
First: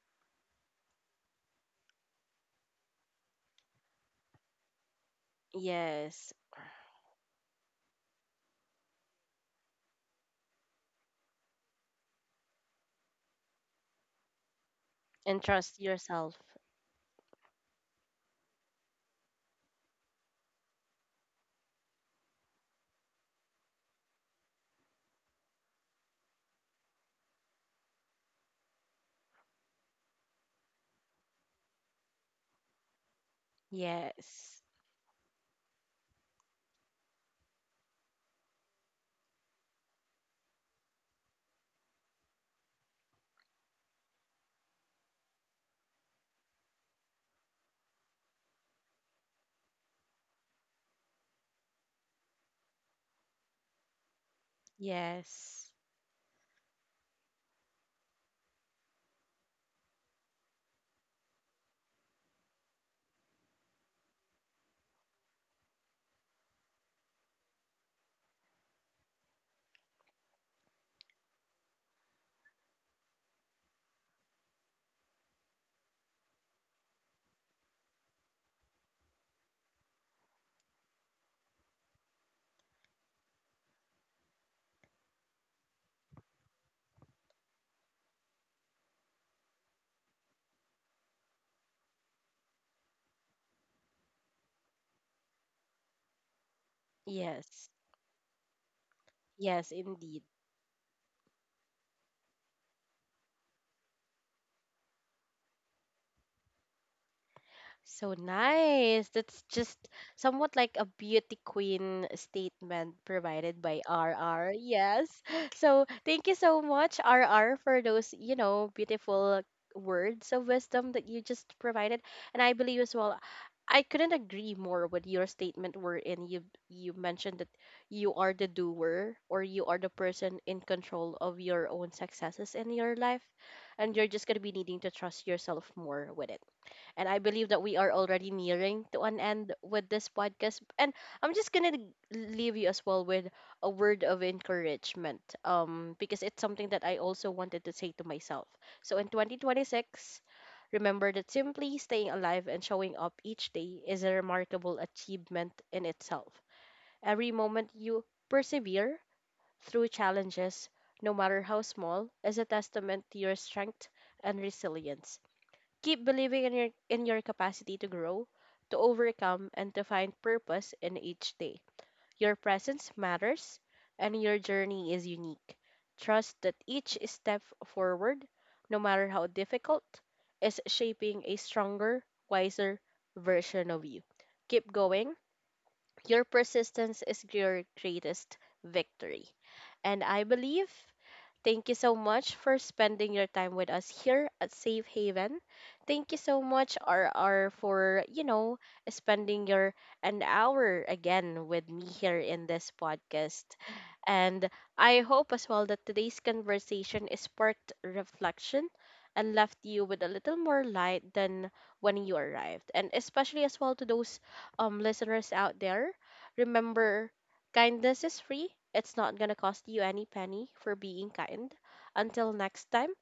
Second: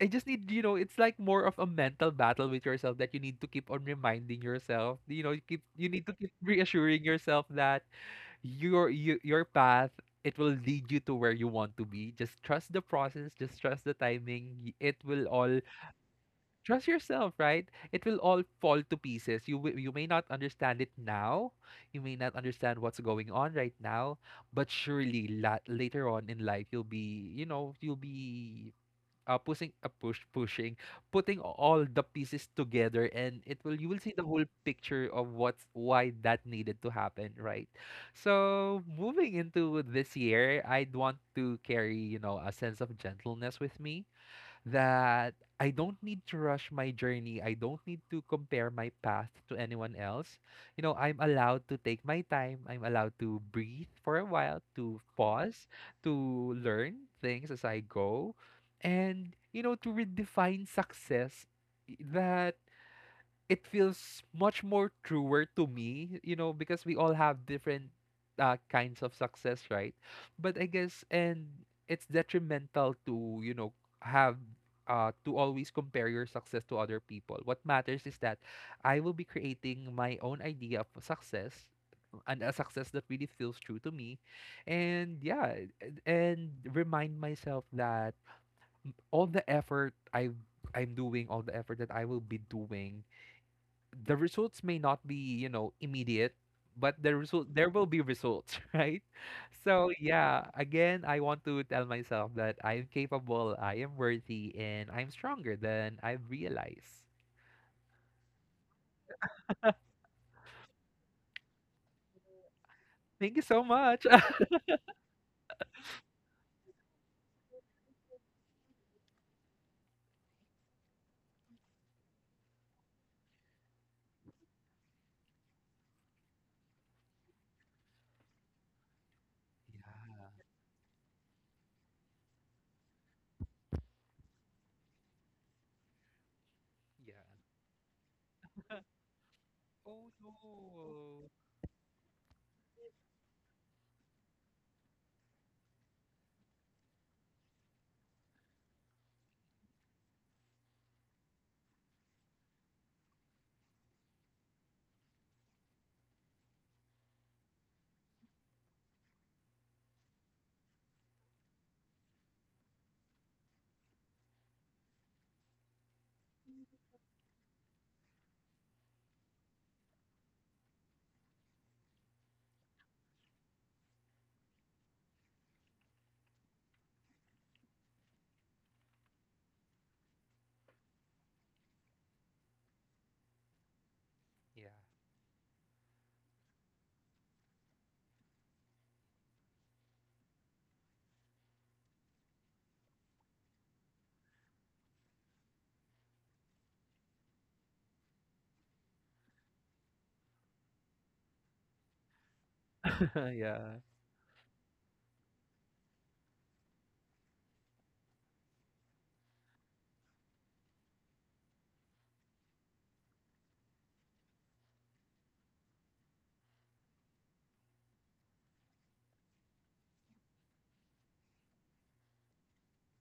[SPEAKER 2] I just need, you know, it's like more of a mental battle with yourself that you need to keep on reminding yourself. You know, you need to keep
[SPEAKER 1] Yes.
[SPEAKER 2] reassuring yourself that your path it will lead you to where you want to be. Just trust the process, just trust the timing. It will
[SPEAKER 1] And
[SPEAKER 2] all
[SPEAKER 1] trust yourself.
[SPEAKER 2] trust yourself, right? It will all fall to pieces. You may not understand it now. You may not understand what's going on right now, but surely later on in life you'll be, you know, you'll be pushing putting all the pieces together and it will you will see the whole
[SPEAKER 1] Yes.
[SPEAKER 2] picture of what's why that needed to happen right so moving into this year I'd want to carry you know a sense of gentleness with me that I don't need to rush my journey. I don't need to compare my path to anyone else. You know, I'm allowed to take my time. I'm allowed to breathe for a while, to pause,
[SPEAKER 1] Yes.
[SPEAKER 2] to learn things as I go, and, you know, to redefine success eh, that it feels much more truer to me, you know, because we all have different kinds of success, right? But I guess, and it's detrimental to, you know, have to always compare your success to other people. What matters is that I will be creating my own idea of success and a success that really feels true to me. And yeah, and remind myself that all the effort I I'm doing all the effort that I will be doing the results may not be, you know, immediate, but there
[SPEAKER 1] Yes.
[SPEAKER 2] will be results, (laughs) right?
[SPEAKER 1] Yes,
[SPEAKER 2] So
[SPEAKER 1] indeed.
[SPEAKER 2] yeah, again, I want to tell myself that I'm capable, I am worthy, and I'm stronger than I've realized.
[SPEAKER 1] So nice. That's just somewhat like a beauty queen statement
[SPEAKER 2] Thank you
[SPEAKER 1] provided
[SPEAKER 2] so
[SPEAKER 1] by
[SPEAKER 2] much.
[SPEAKER 1] R
[SPEAKER 2] (laughs)
[SPEAKER 1] R. Yes. (gasps) (laughs) So thank you so much, R R, for those, you know, beautiful words of wisdom that you just provided. And I believe as well, I couldn't agree more with your statement wherein you mentioned that you are the doer, or you are the person in control of your own successes in your life, and you're just gonna be needing to trust yourself more with it. And
[SPEAKER 2] Yeah,
[SPEAKER 1] I
[SPEAKER 2] yeah.
[SPEAKER 1] believe that we are already nearing to an end with this
[SPEAKER 2] Oh
[SPEAKER 1] podcast. And
[SPEAKER 2] no.
[SPEAKER 1] I'm just going to leave you as well with a word of encouragement, because it's something that I also wanted to say to myself. So in 2026, remember that simply staying alive and showing up each day is a remarkable achievement in itself. Every moment you persevere through challenges, no matter how small, is a testament to your strength and resilience. Keep believing in your capacity to grow, to overcome, and to find purpose in each day. Your presence matters and your journey is unique. Trust that each step forward, no matter how difficult, is shaping a stronger, wiser version of you.
[SPEAKER 2] Yeah.
[SPEAKER 1] Keep going. Your persistence is your greatest victory. And I believe thank you so much for spending your time with us here at Safe Haven. Thank you so much, RR, for, you know, spending your an hour again with me here in this
[SPEAKER 2] (laughs)
[SPEAKER 1] podcast.
[SPEAKER 2] yeah.
[SPEAKER 1] And I hope as well that today's conversation is sparked reflection and left you with a little more light than when you arrived. And especially as well to those listeners out there, remember, kindness is free. It's not gonna cost you any penny for being kind. Until next time,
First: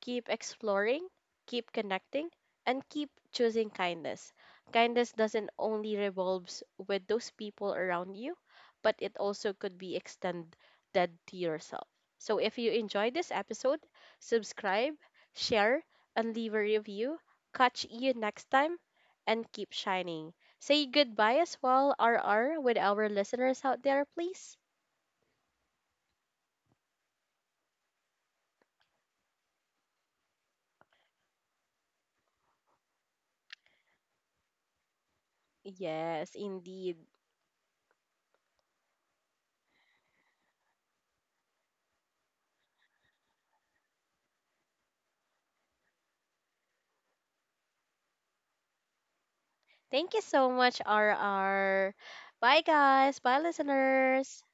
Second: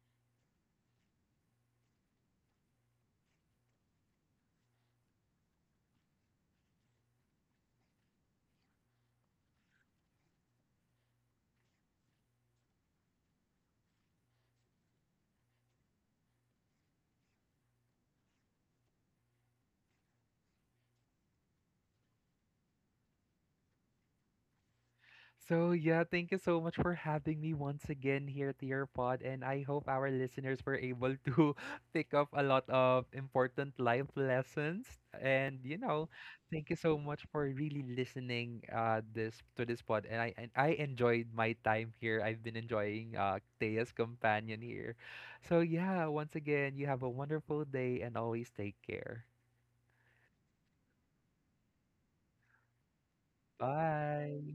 [SPEAKER 1] keep exploring, keep connecting, and keep choosing kindness. Kindness doesn't only revolves with those people around you, but it also could be extended to yourself. So if you enjoyed this episode, subscribe, share, and leave a review. Catch you next time and keep shining. Say goodbye as well, R R, with our listeners out there, please.
[SPEAKER 2] So yeah, thank you so much for having me once again here to your pod, and I hope our listeners were able to (laughs) pick up a lot of important life lessons. And you know,
[SPEAKER 1] Yes,
[SPEAKER 2] thank you
[SPEAKER 1] indeed.
[SPEAKER 2] so much for really listening this to this pod. And I enjoyed my time here. I've been enjoying Thea's companion here. So yeah, once again, you have a wonderful day and always take care.
[SPEAKER 1] Thank you so much, RR. Bye, guys. Bye, listeners.
[SPEAKER 2] Bye.